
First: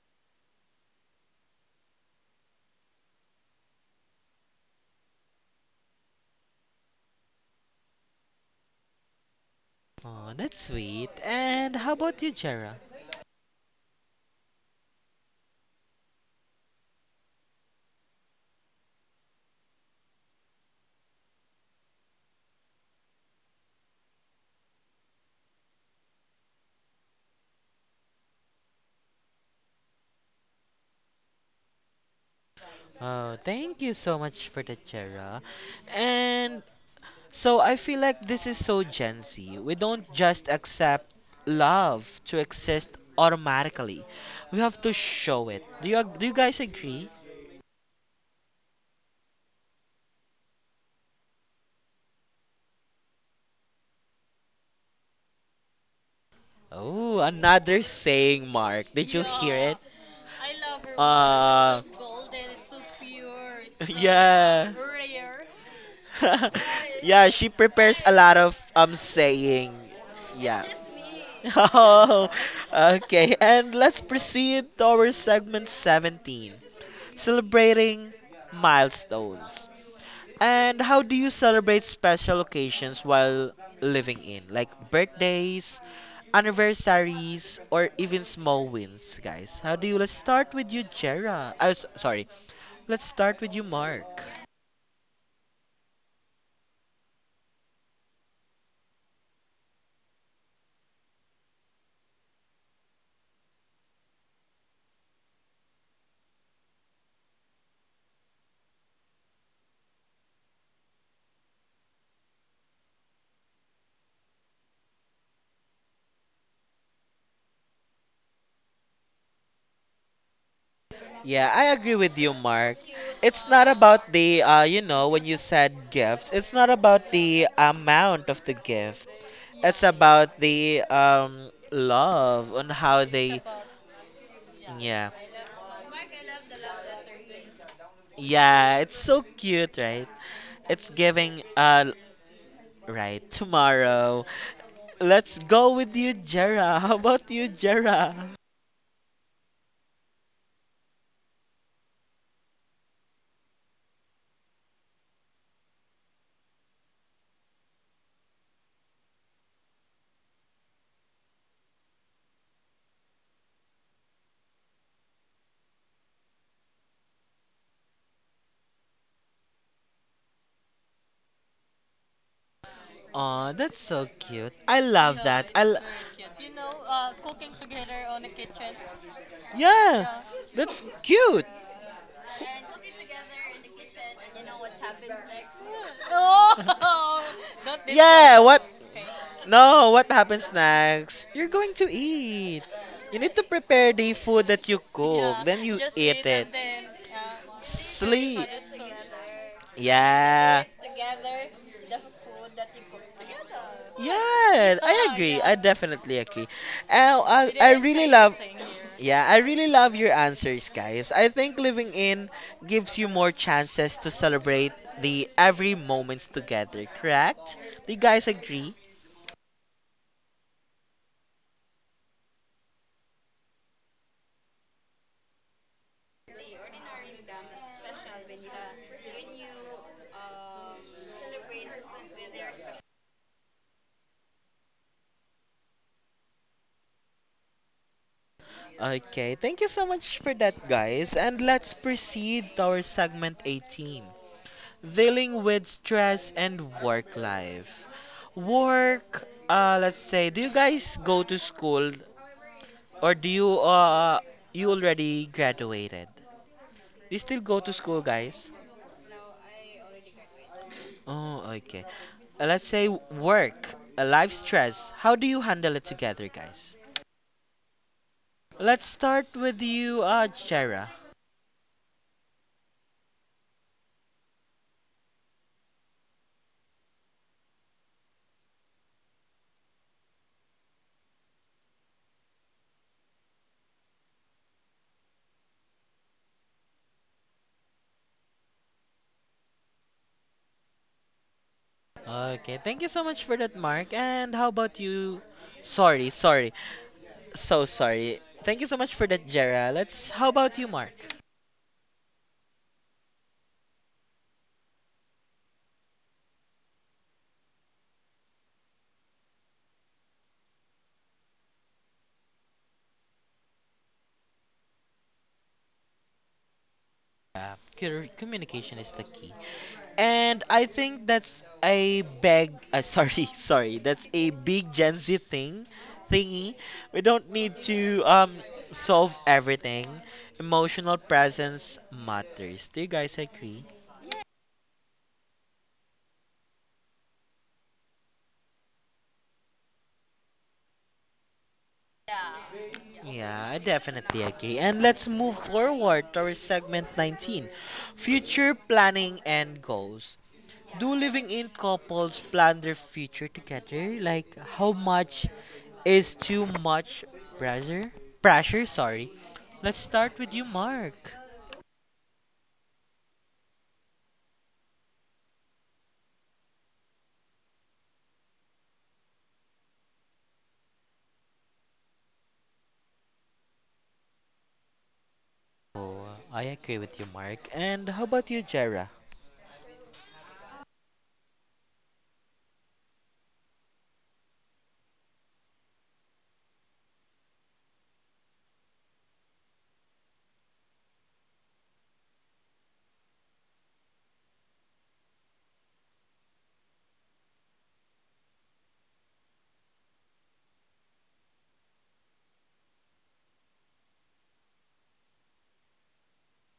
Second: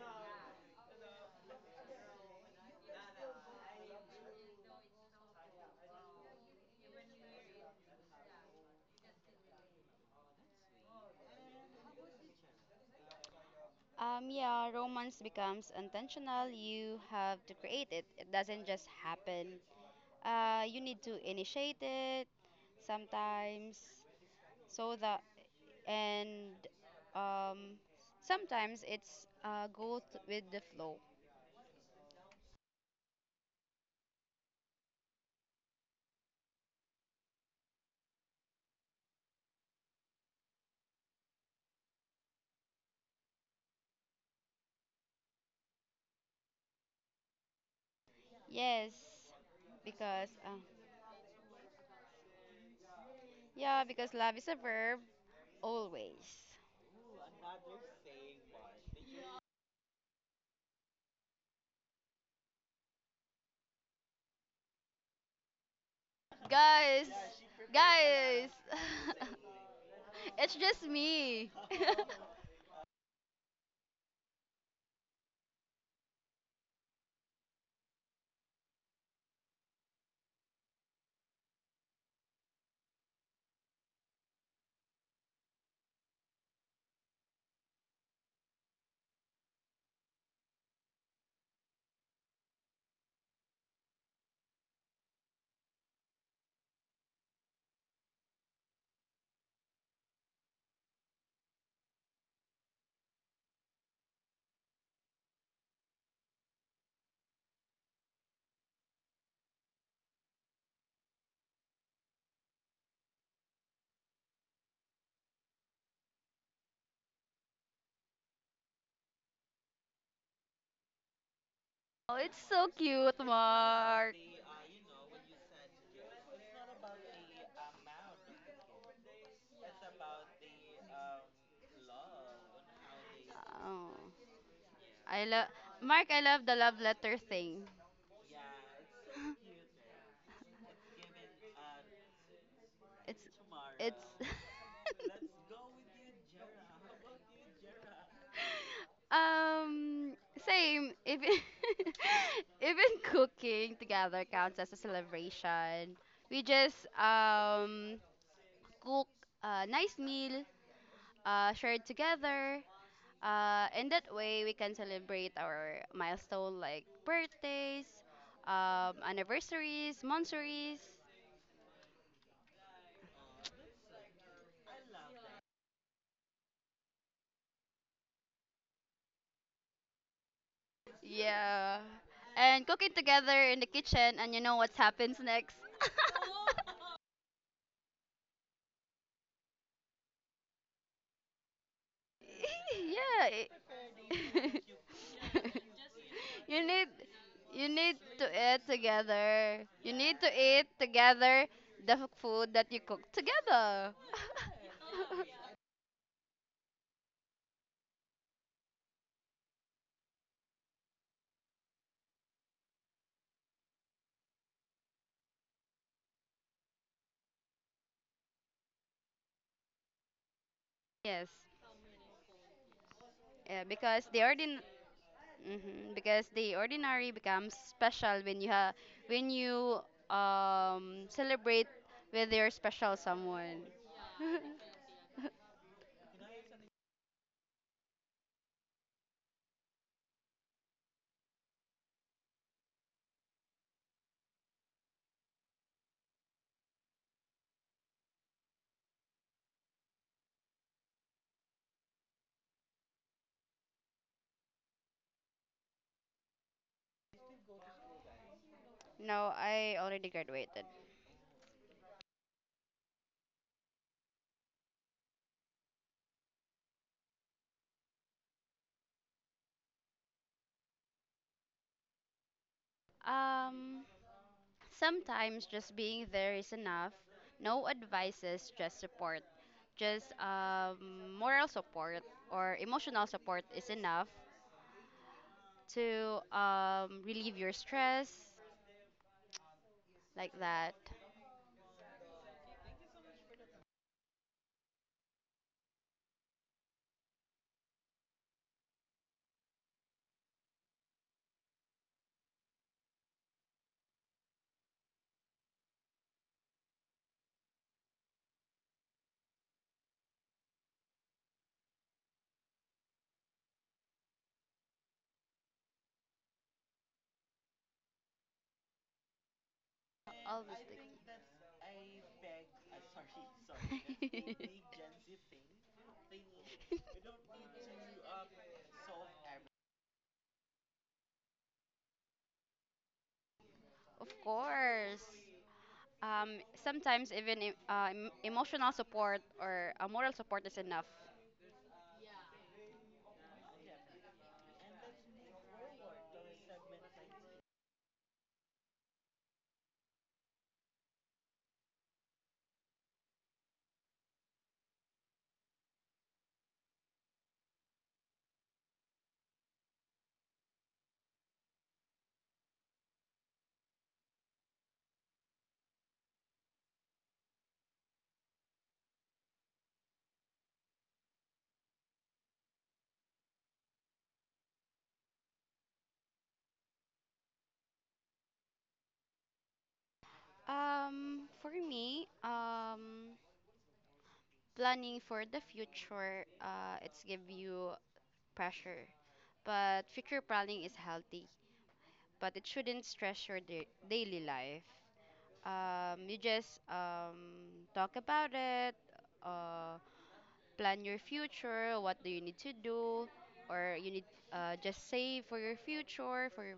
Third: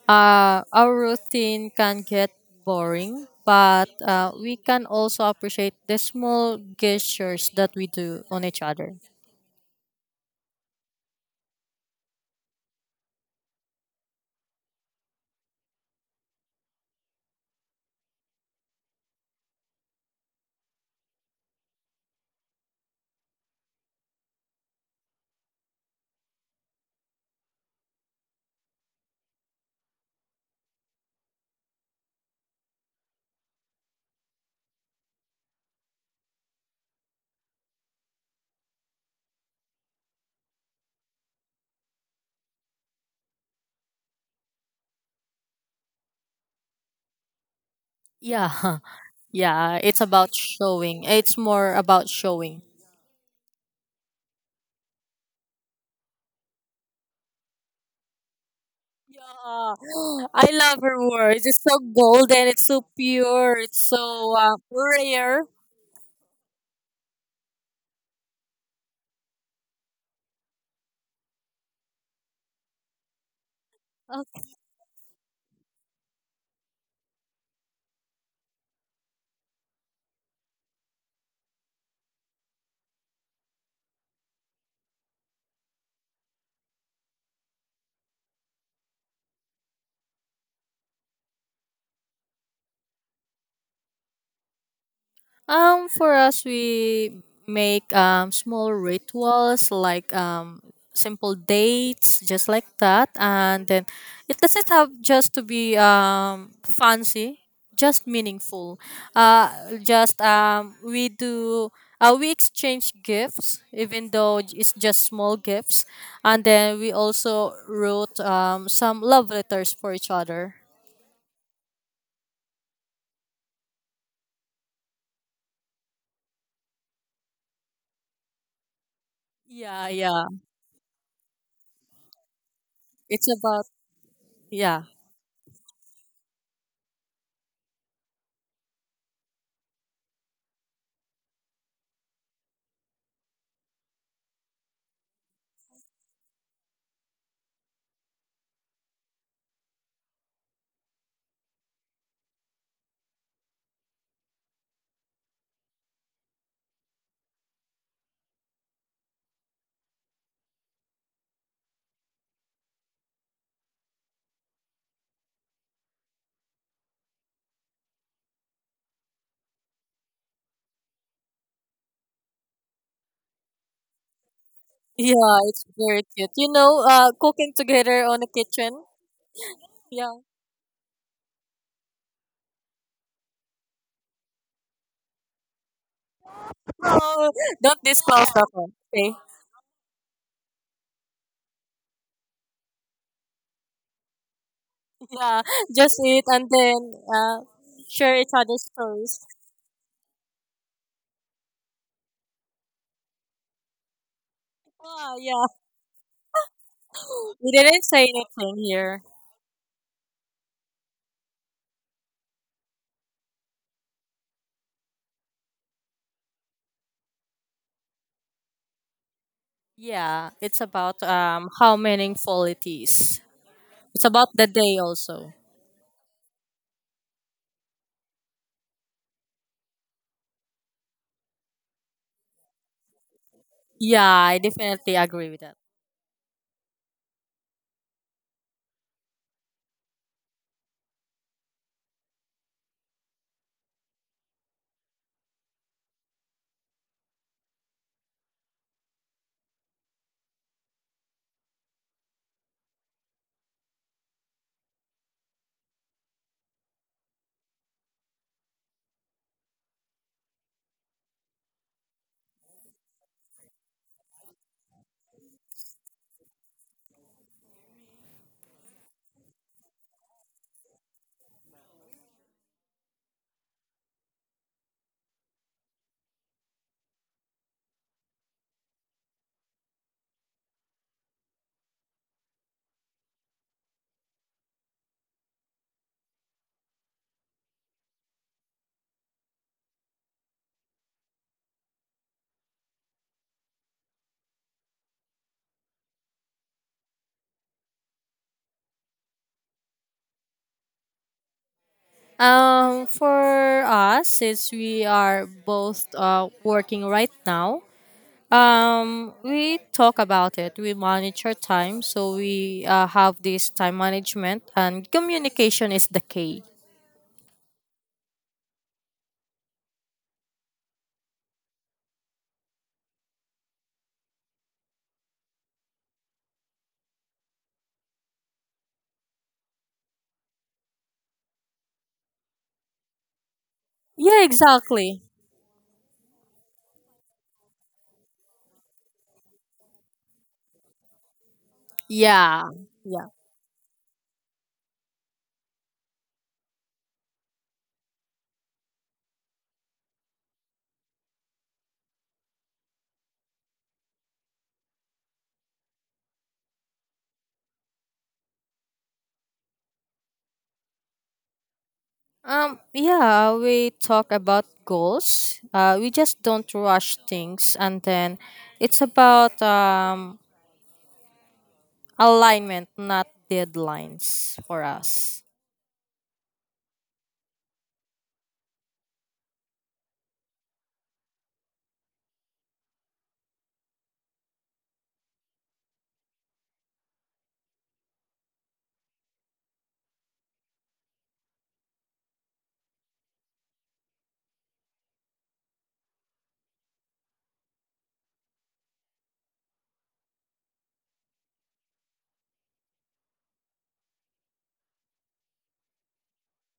Uh, our routine can get boring, but uh, we can also appreciate the small gestures that we do on each other. Oh, that's sweet. And how about you, Jera? Um, yeah, romance becomes intentional. You have to create it. It doesn't just happen. Uh, you need to initiate it sometimes so that and um sometimes it's uh go th- with the flow. Oh, thank you so much for that, Jera. And so I feel like this is so Gen Z. We don't just accept love to exist automatically. We have to show it. Do you ag- do you guys agree? Yeah, Yes, *laughs* yeah, it's because about uh, showing. It's more about showing. yeah, because love is a verb always. Oh, another saying, Mark. Did you Yeah, hear it? *gasps* I love her words. It's so Uh, golden. It's so pure. It's *laughs* so uh, yeah. rare. *laughs* Guys, yeah, she prepares a lot guys, of um saying. *laughs* it's Yeah. *laughs* just me. *laughs* Oh, okay. And let's proceed to our segment seventeen, celebrating milestones. And how do you celebrate special occasions while living in, like birthdays, anniversaries, or even small wins, guys? How do you? Let's start with you, Jera. I sorry. Let's start with you, Mark. Um, for us, we make um, small rituals like um, simple dates, just like that. And then it doesn't have just to be um, fancy, just meaningful. Uh, just, um, we do. Uh, we exchange gifts, even though it's just small gifts, and then we also wrote, um, some love letters for each other. Yeah, I agree oh, with you, it's so Mark. cute, It's not about Mark. the, uh, you know, when you said gifts, it's not about the amount of the gift. It's Yeah, yeah. about the um love on how It's they, about, Oh, yeah. yeah, I love Mark. I love the love letter thing. yeah. It's so *laughs* cute, right? It's giving, uh, It's right. it's. Tomorrow, let's go with you, Jera. *laughs* How about you, *laughs* Jera? Um, same. Even *laughs* even cooking together counts as a celebration. We just um cook a nice meal, uh, shared together. Uh, and that way we can celebrate our milestone like birthdays, um, anniversaries, monthsaries. Oh, that's so cute. I love Yeah, that. I. it's l- very cute. You know, uh, cooking together on the kitchen. Yeah. yeah, that's cute. Yeah. And cooking together in the kitchen, and you know what happens next. *laughs* *laughs* Oh, don't disclose Yeah, that what? one. Okay. No, what happens next? You're going to eat. *laughs* You yeah. need to it- prepare the food that you *laughs* Yeah, cook, then you just eat eat it. and you need then, uh, you need share to each Sleep. eat other's stories. together. You need to Yeah. eat together the food that you cook together. Yeah, I Ah, agree. yeah. I *laughs* definitely agree. Oh, *gasps* I, I We didn't didn't say really love. anything here. Yeah, I really love your answers, guys. I think living in gives you more chances to celebrate the every moments together, correct? Do you guys agree? Yeah, it's about yes. um how meaningful it is. Yeah, It's because the about the ordin day also. hmm because the ordinary becomes special when you ha when you um celebrate with your special someone. Yeah, I *laughs* definitely agree with that. Okay, thank you so much for that, guys. And let's proceed to our segment eighteen, dealing with stress and work life. Work, uh, let's say, do you guys go to school or do you uh you already graduated? Do you still go to school, guys? no, I already graduated. Oh, okay. Uh, let's say work, uh, life stress. How do you handle it together, guys? Let's start with you, uh, Jera. Um, sometimes just being there is enough. No advices, just support. Just um, moral support or emotional support is enough to um, relieve your stress, like that. Okay, thank you so much for that, Mark. And how about you? Sorry, sorry, so sorry. Thank you so much for that, Jera. Let's. How about you, Mark? Um, for us, since we are both uh, working right now, Um, we talk about it. We monitor time, so we uh, have this time management, and communication is the key. Yeah, cur- communication is the key. All And I these things. think that's a big, uh, sorry, *laughs* sorry, that's a big Gen *laughs* Z thing, thingy. We don't need to um solve everything. Emotional presence matters. Do you guys agree? of Yeah, exactly. course. Um, sometimes even em- uh, em- emotional support or uh, moral support is enough. Yeah, yeah. Yeah, I definitely agree. And let's move forward towards segment nineteen, future planning and goals. Do living in couples plan their future together? Like, how much is too much pressure? Pressure, sorry. Let's start with you, Mark. Um, yeah. We talk about goals. Uh, we just don't rush things, and then it's about um alignment, not deadlines for us. Oh, I agree with you, Mark. And how about you, Jera? Um, for me, um, planning for the future, uh, it's give you pressure. But future planning is healthy, but it shouldn't stress your da- daily life. Um, you just um, talk about it, uh, plan your future, what do you need to do, or you need uh, just save for your future. For your,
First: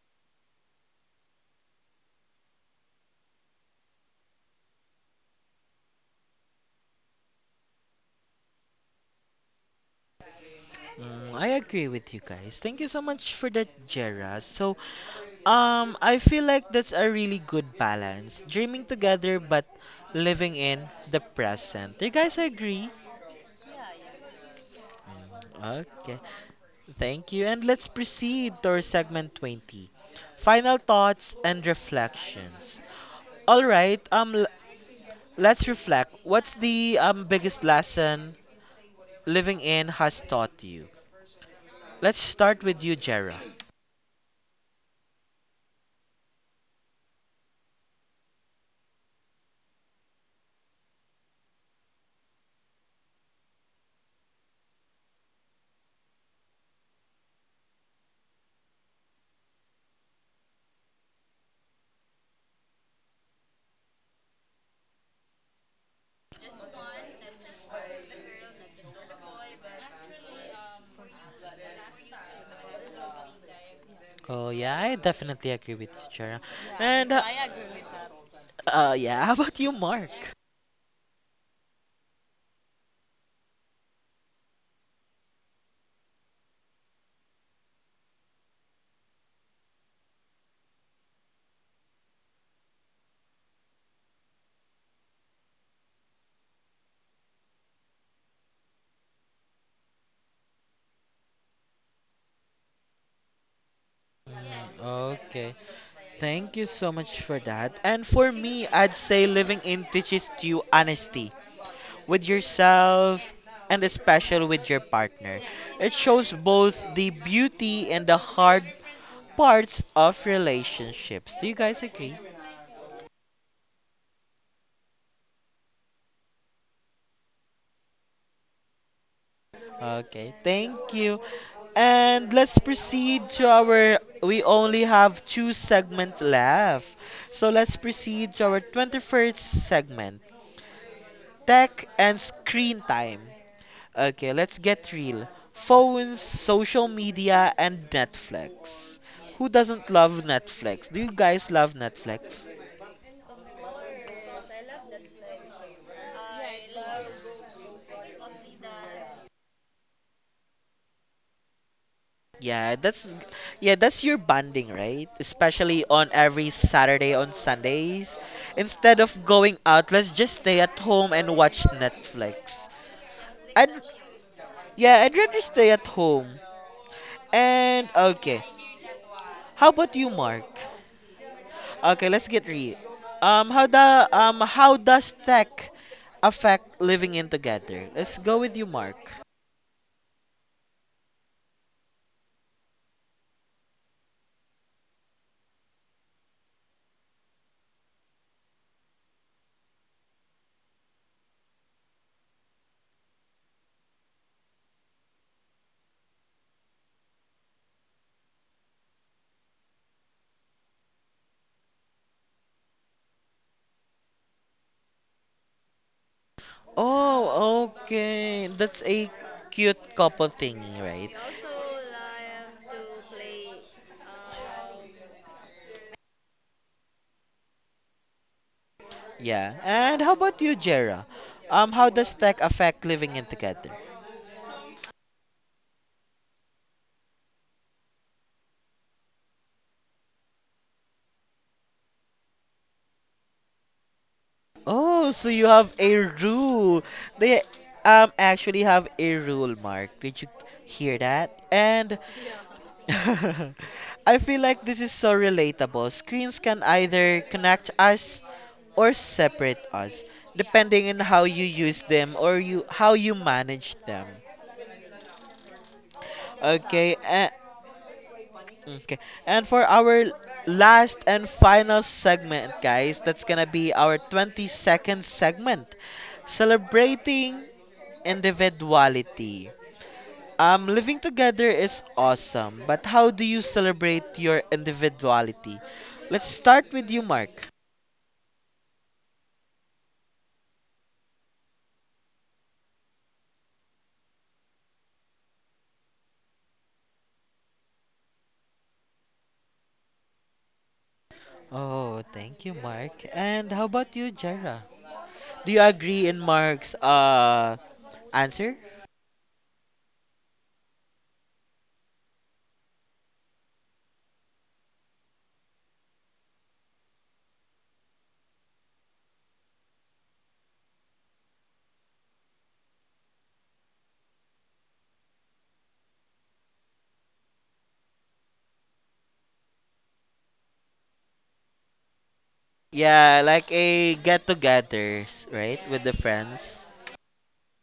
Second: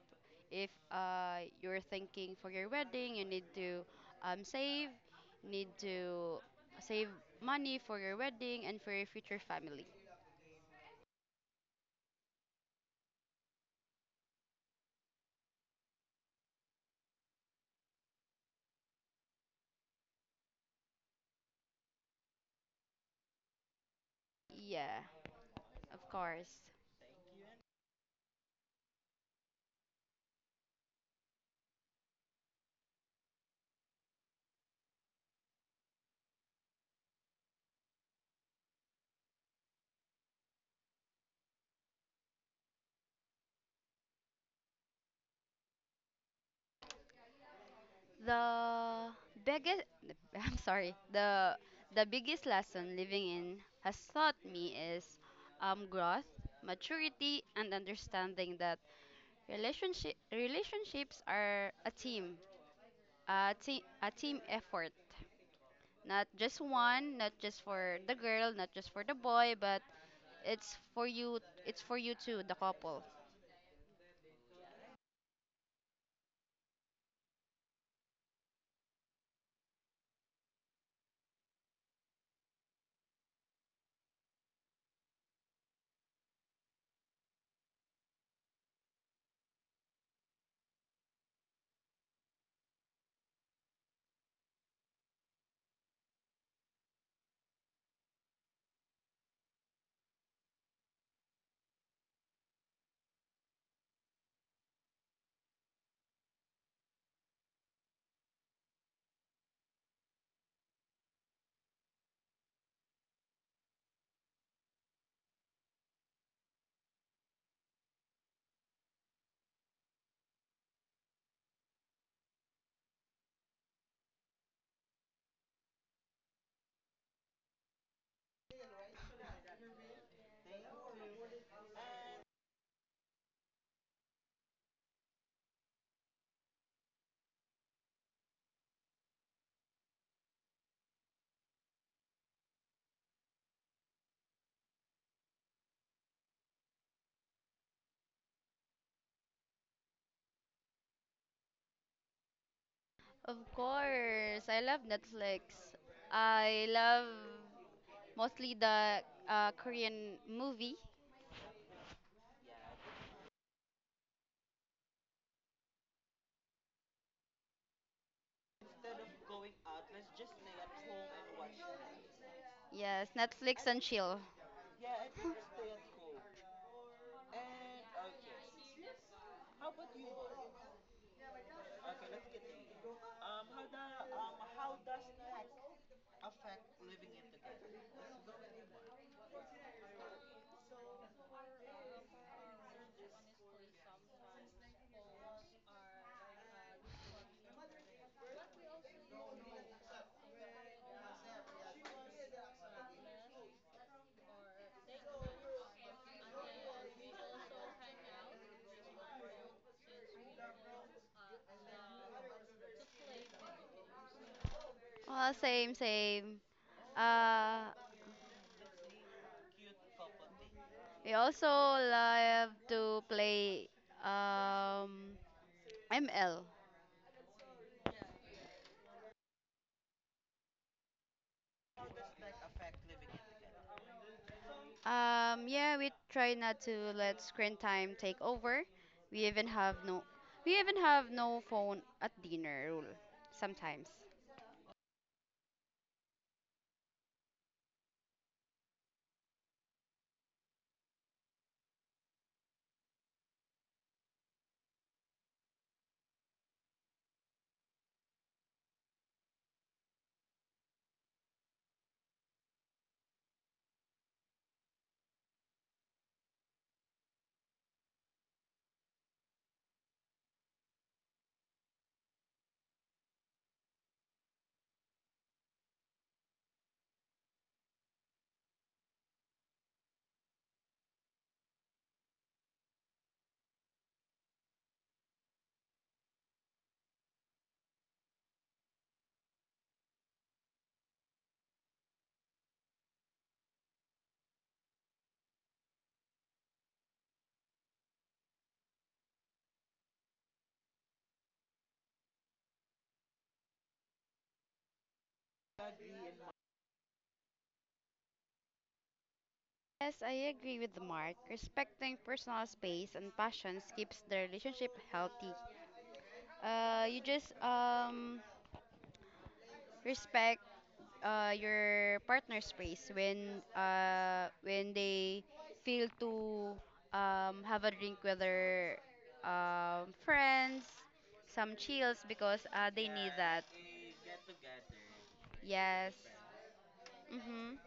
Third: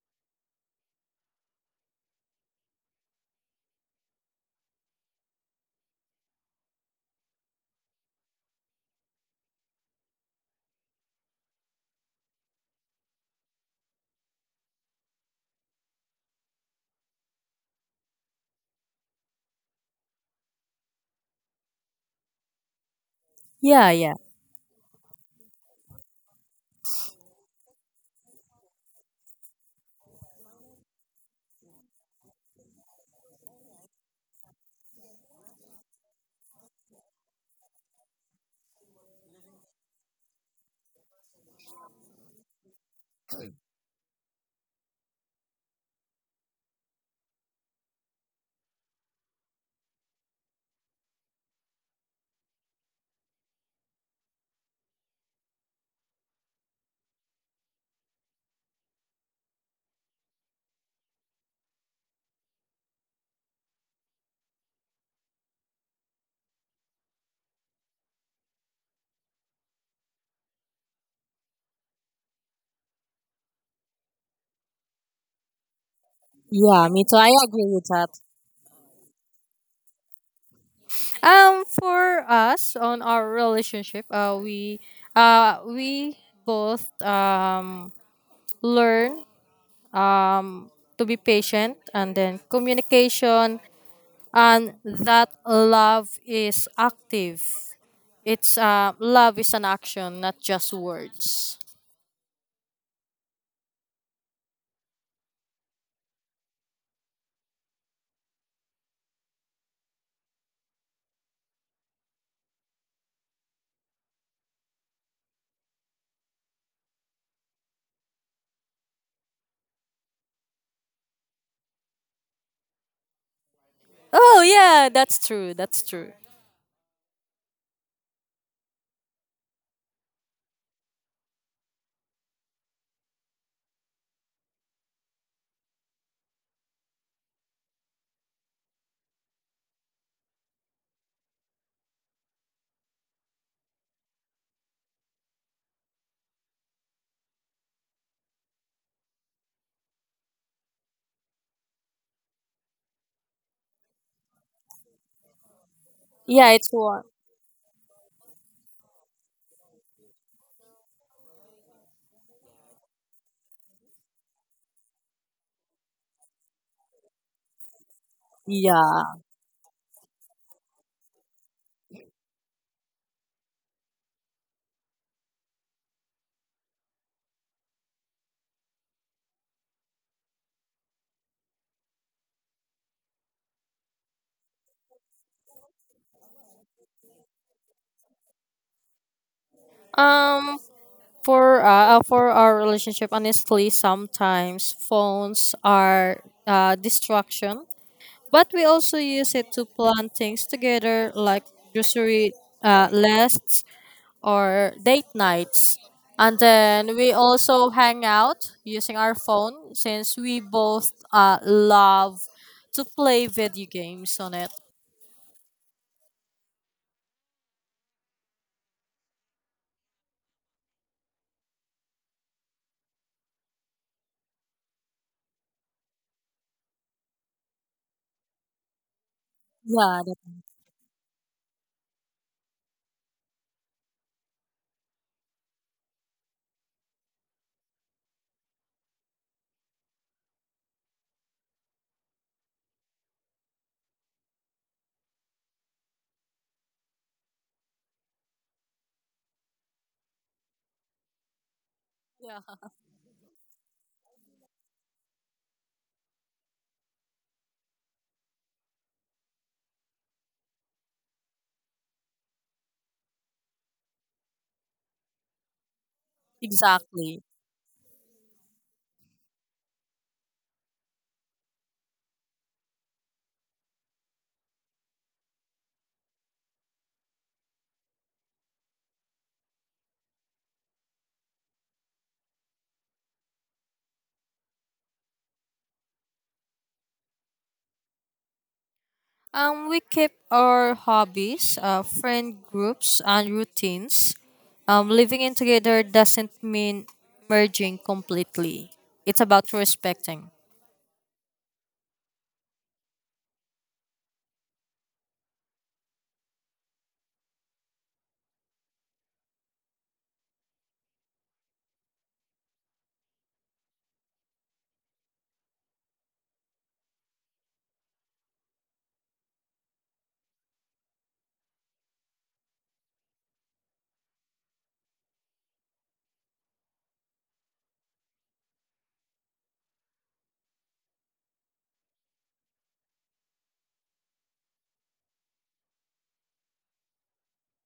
if uh, you're thinking for your wedding, you need to um, save, need to save money for your wedding and for your future family. Mm, I agree with you guys. Thank you so much for that, Jera. So, um, I feel like that's a really good balance. Dreaming together but living in the present. Do you guys agree? Yeah, yeah, Yeah, of Okay. course. Thank you. And let's proceed to our segment twenty, final thoughts and reflections. All right, um, l- let's reflect. What's the um, biggest lesson living in has taught you? Let's start with you, Jera. The biggest, *laughs* I'm sorry, the the biggest lesson living in has taught me is um, growth, maturity, and understanding that Relationship relationships are a team, a team, a team effort. Not just one, not just for the girl, not just for the boy, but it's for you. It's for you too, the couple. Oh, yeah, I definitely agree with you, Jera. yeah. Me And, too. uh, I agree with that. uh, yeah, *laughs* how about you, Mark? Um, for us on our relationship, uh, we uh we both, um learn, um to be patient, and then communication, and that love is active. It's uh Love is an action, not just words. Mm, okay. Thank you so much for that. And for me, I'd say living in teaches you honesty with yourself, and especially with your partner. It shows both the beauty and the hard parts of relationships. Do you guys agree? Oh yeah, that's true. That's true. Okay, thank you. And let's proceed to our. We only have two segments left. So let's proceed to our twenty-first segment, Tech and Screen Time. Okay, let's get real. Phones, social media, and Netflix. Who doesn't love Netflix? Do you guys love Netflix? Of course, I love Netflix. Yeah, I it's one. love mostly the uh, Korean movie. Yeah, that's yeah, that's your bonding, right? Especially on every Saturday on Sundays. Instead Yeah. of going out, let's just stay at home and watch Netflix. Yes, Netflix and And chill. yeah, I'd rather stay at home. And okay. How about you, Mark? Okay, let's get real. Um, how the um how does tech affect living in together? Let's go with you, Mark. Um, For uh, uh, for our relationship, honestly, sometimes phones are uh, distraction, but we also use it to plan things together, like grocery, uh, lists or date nights. And then we also hang out using our phone, since we both uh, love to play video games on it. Well, same, same. Uh, Oh, okay. That's a cute couple thingy, right? we also love to play um, I'm Elle. Yeah. And Yeah, how that- about you, Jera? Um, how does tech affect living in together? Um, yeah, we try not to let screen time take over. We even have no, we even have no phone at dinner rule sometimes. Oh, so you have a rule. They um actually have a rule, Mark. Did you hear that? And yeah, *laughs* I feel like this is so relatable. Screens can either connect us or separate us, depending on how you use them or you how you manage them. Okay, exactly. and, okay. And for our last and final segment, guys, that's gonna be our twenty second segment, celebrating individuality. Um, living together is awesome, but how do you celebrate your individuality? Let's start with you, Mark. Um, we keep our hobbies, uh, friend groups, and routines. Um, living in together doesn't mean merging completely. It's about respecting. Oh, thank you, Mark. And how about you, Jera? Do you agree in Mark's uh answer? Yes, I agree with Mark. Respecting personal space and passions keeps the relationship healthy. Uh, you just um respect uh, your partner's space when uh, when they feel to um, have a drink with their um, friends, some chills because uh, they need Yeah, that. like a get together, right, with Yes. the friends. Mhm.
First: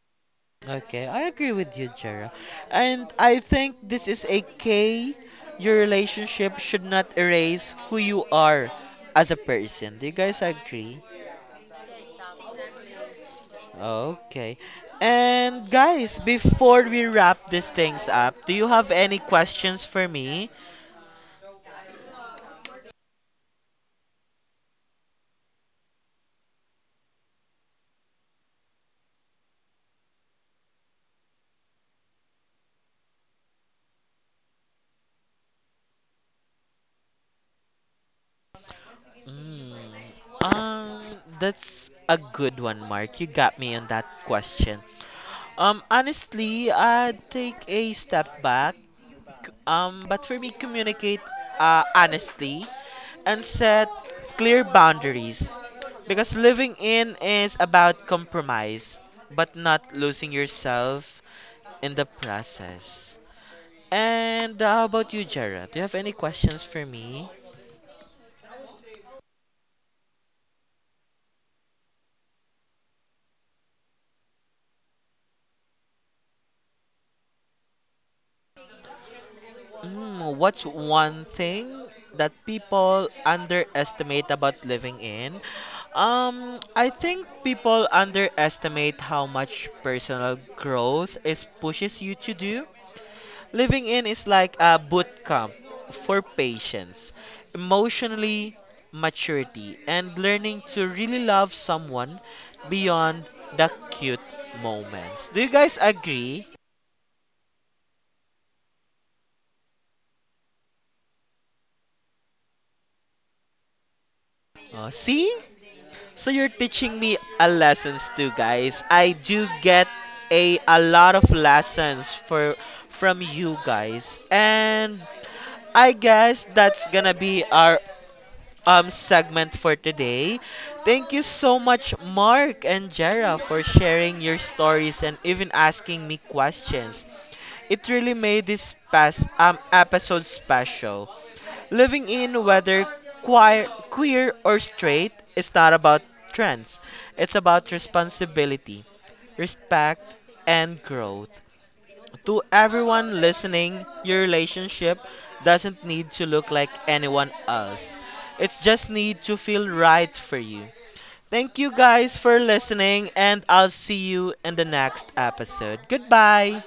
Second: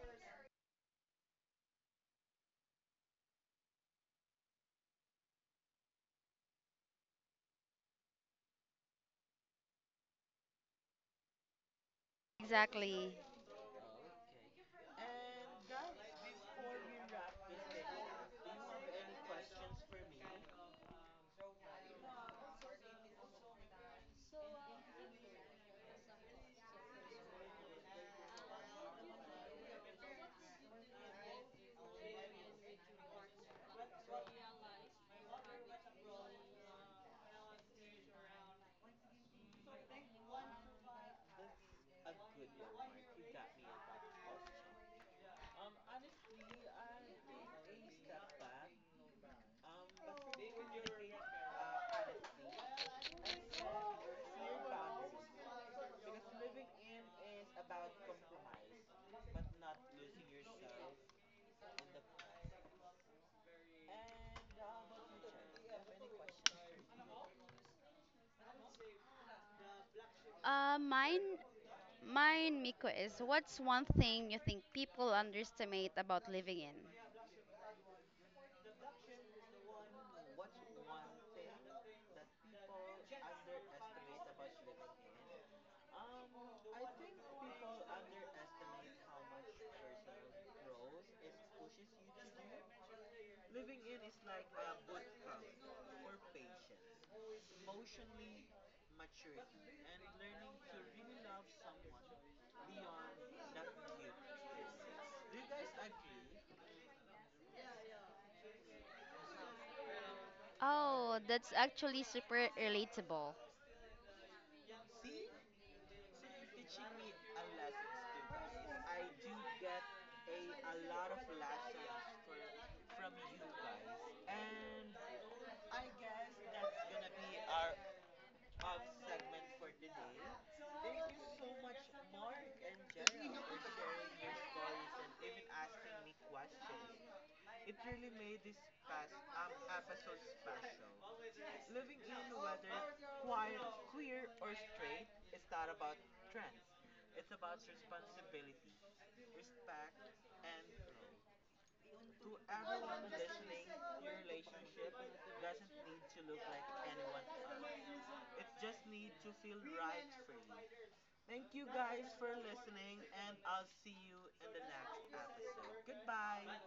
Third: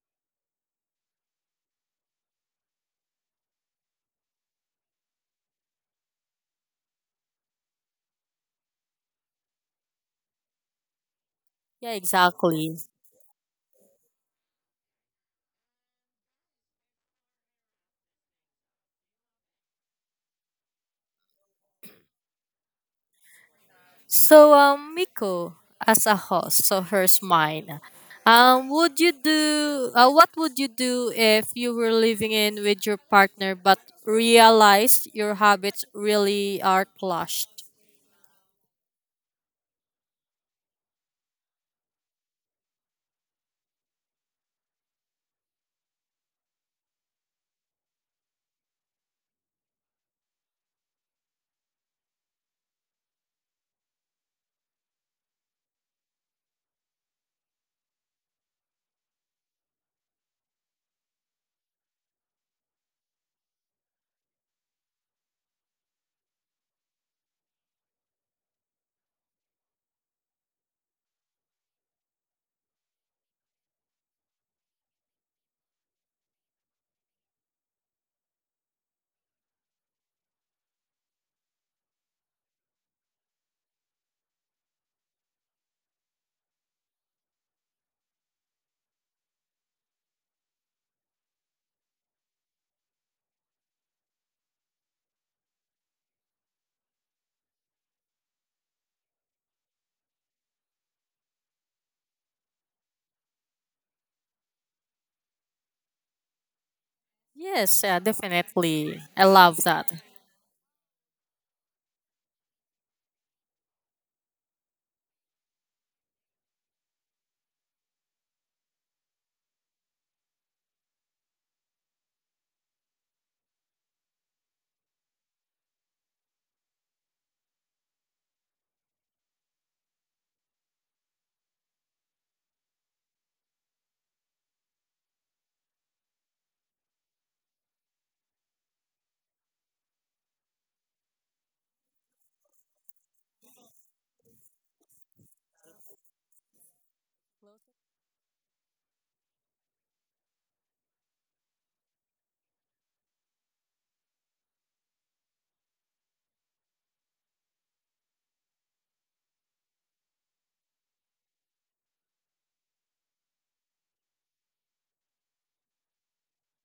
Okay, I agree with you, Jera. And I think this is a K. Your relationship should not erase who you are as a person. Do you guys agree? Yeah, exactly. Exactly. Okay. And guys, before we wrap these things up, do you have any questions for me? So, um, Miko, as a host, so here's mine. Um, would you do? Uh, what would you do if you were living in with your partner, but realized your habits really are clashed? Mm, um, that's a good one, Mark. You got me on that question. Um, honestly, I'd take a step back. Um, but for me, communicate uh, honestly, and set clear boundaries. Because living in is about compromise, but not losing yourself in the process. And how about you, Jared? Do you have any questions for me? Uh, mine, mine, Miko is what's one thing you think people underestimate about living in? Mm, what's one thing that people underestimate about living in? Um, I think people underestimate how much personal growth it pushes you to do. Living in is like a boot camp for patience, emotionally maturity, and learning to really love someone beyond the cute moments. Do you guys agree? Yes, yeah, definitely. I love that. Oh, that's actually super relatable. Uh, see? So you're teaching me a lessons too, guys. I do get a a lot of lessons for from you guys. And I guess that's gonna be our um segment for today. Thank you so much, Mark and Jera, for sharing your stories and even asking me questions. It really made this past um episode special. Living in, whether queer, queer or straight, is not about trends. It's about responsibility, respect, and growth. To everyone listening, your relationship doesn't need to look like anyone else. It just need to feel right for you. Thank you guys for listening and I'll see you in the next episode. Goodbye.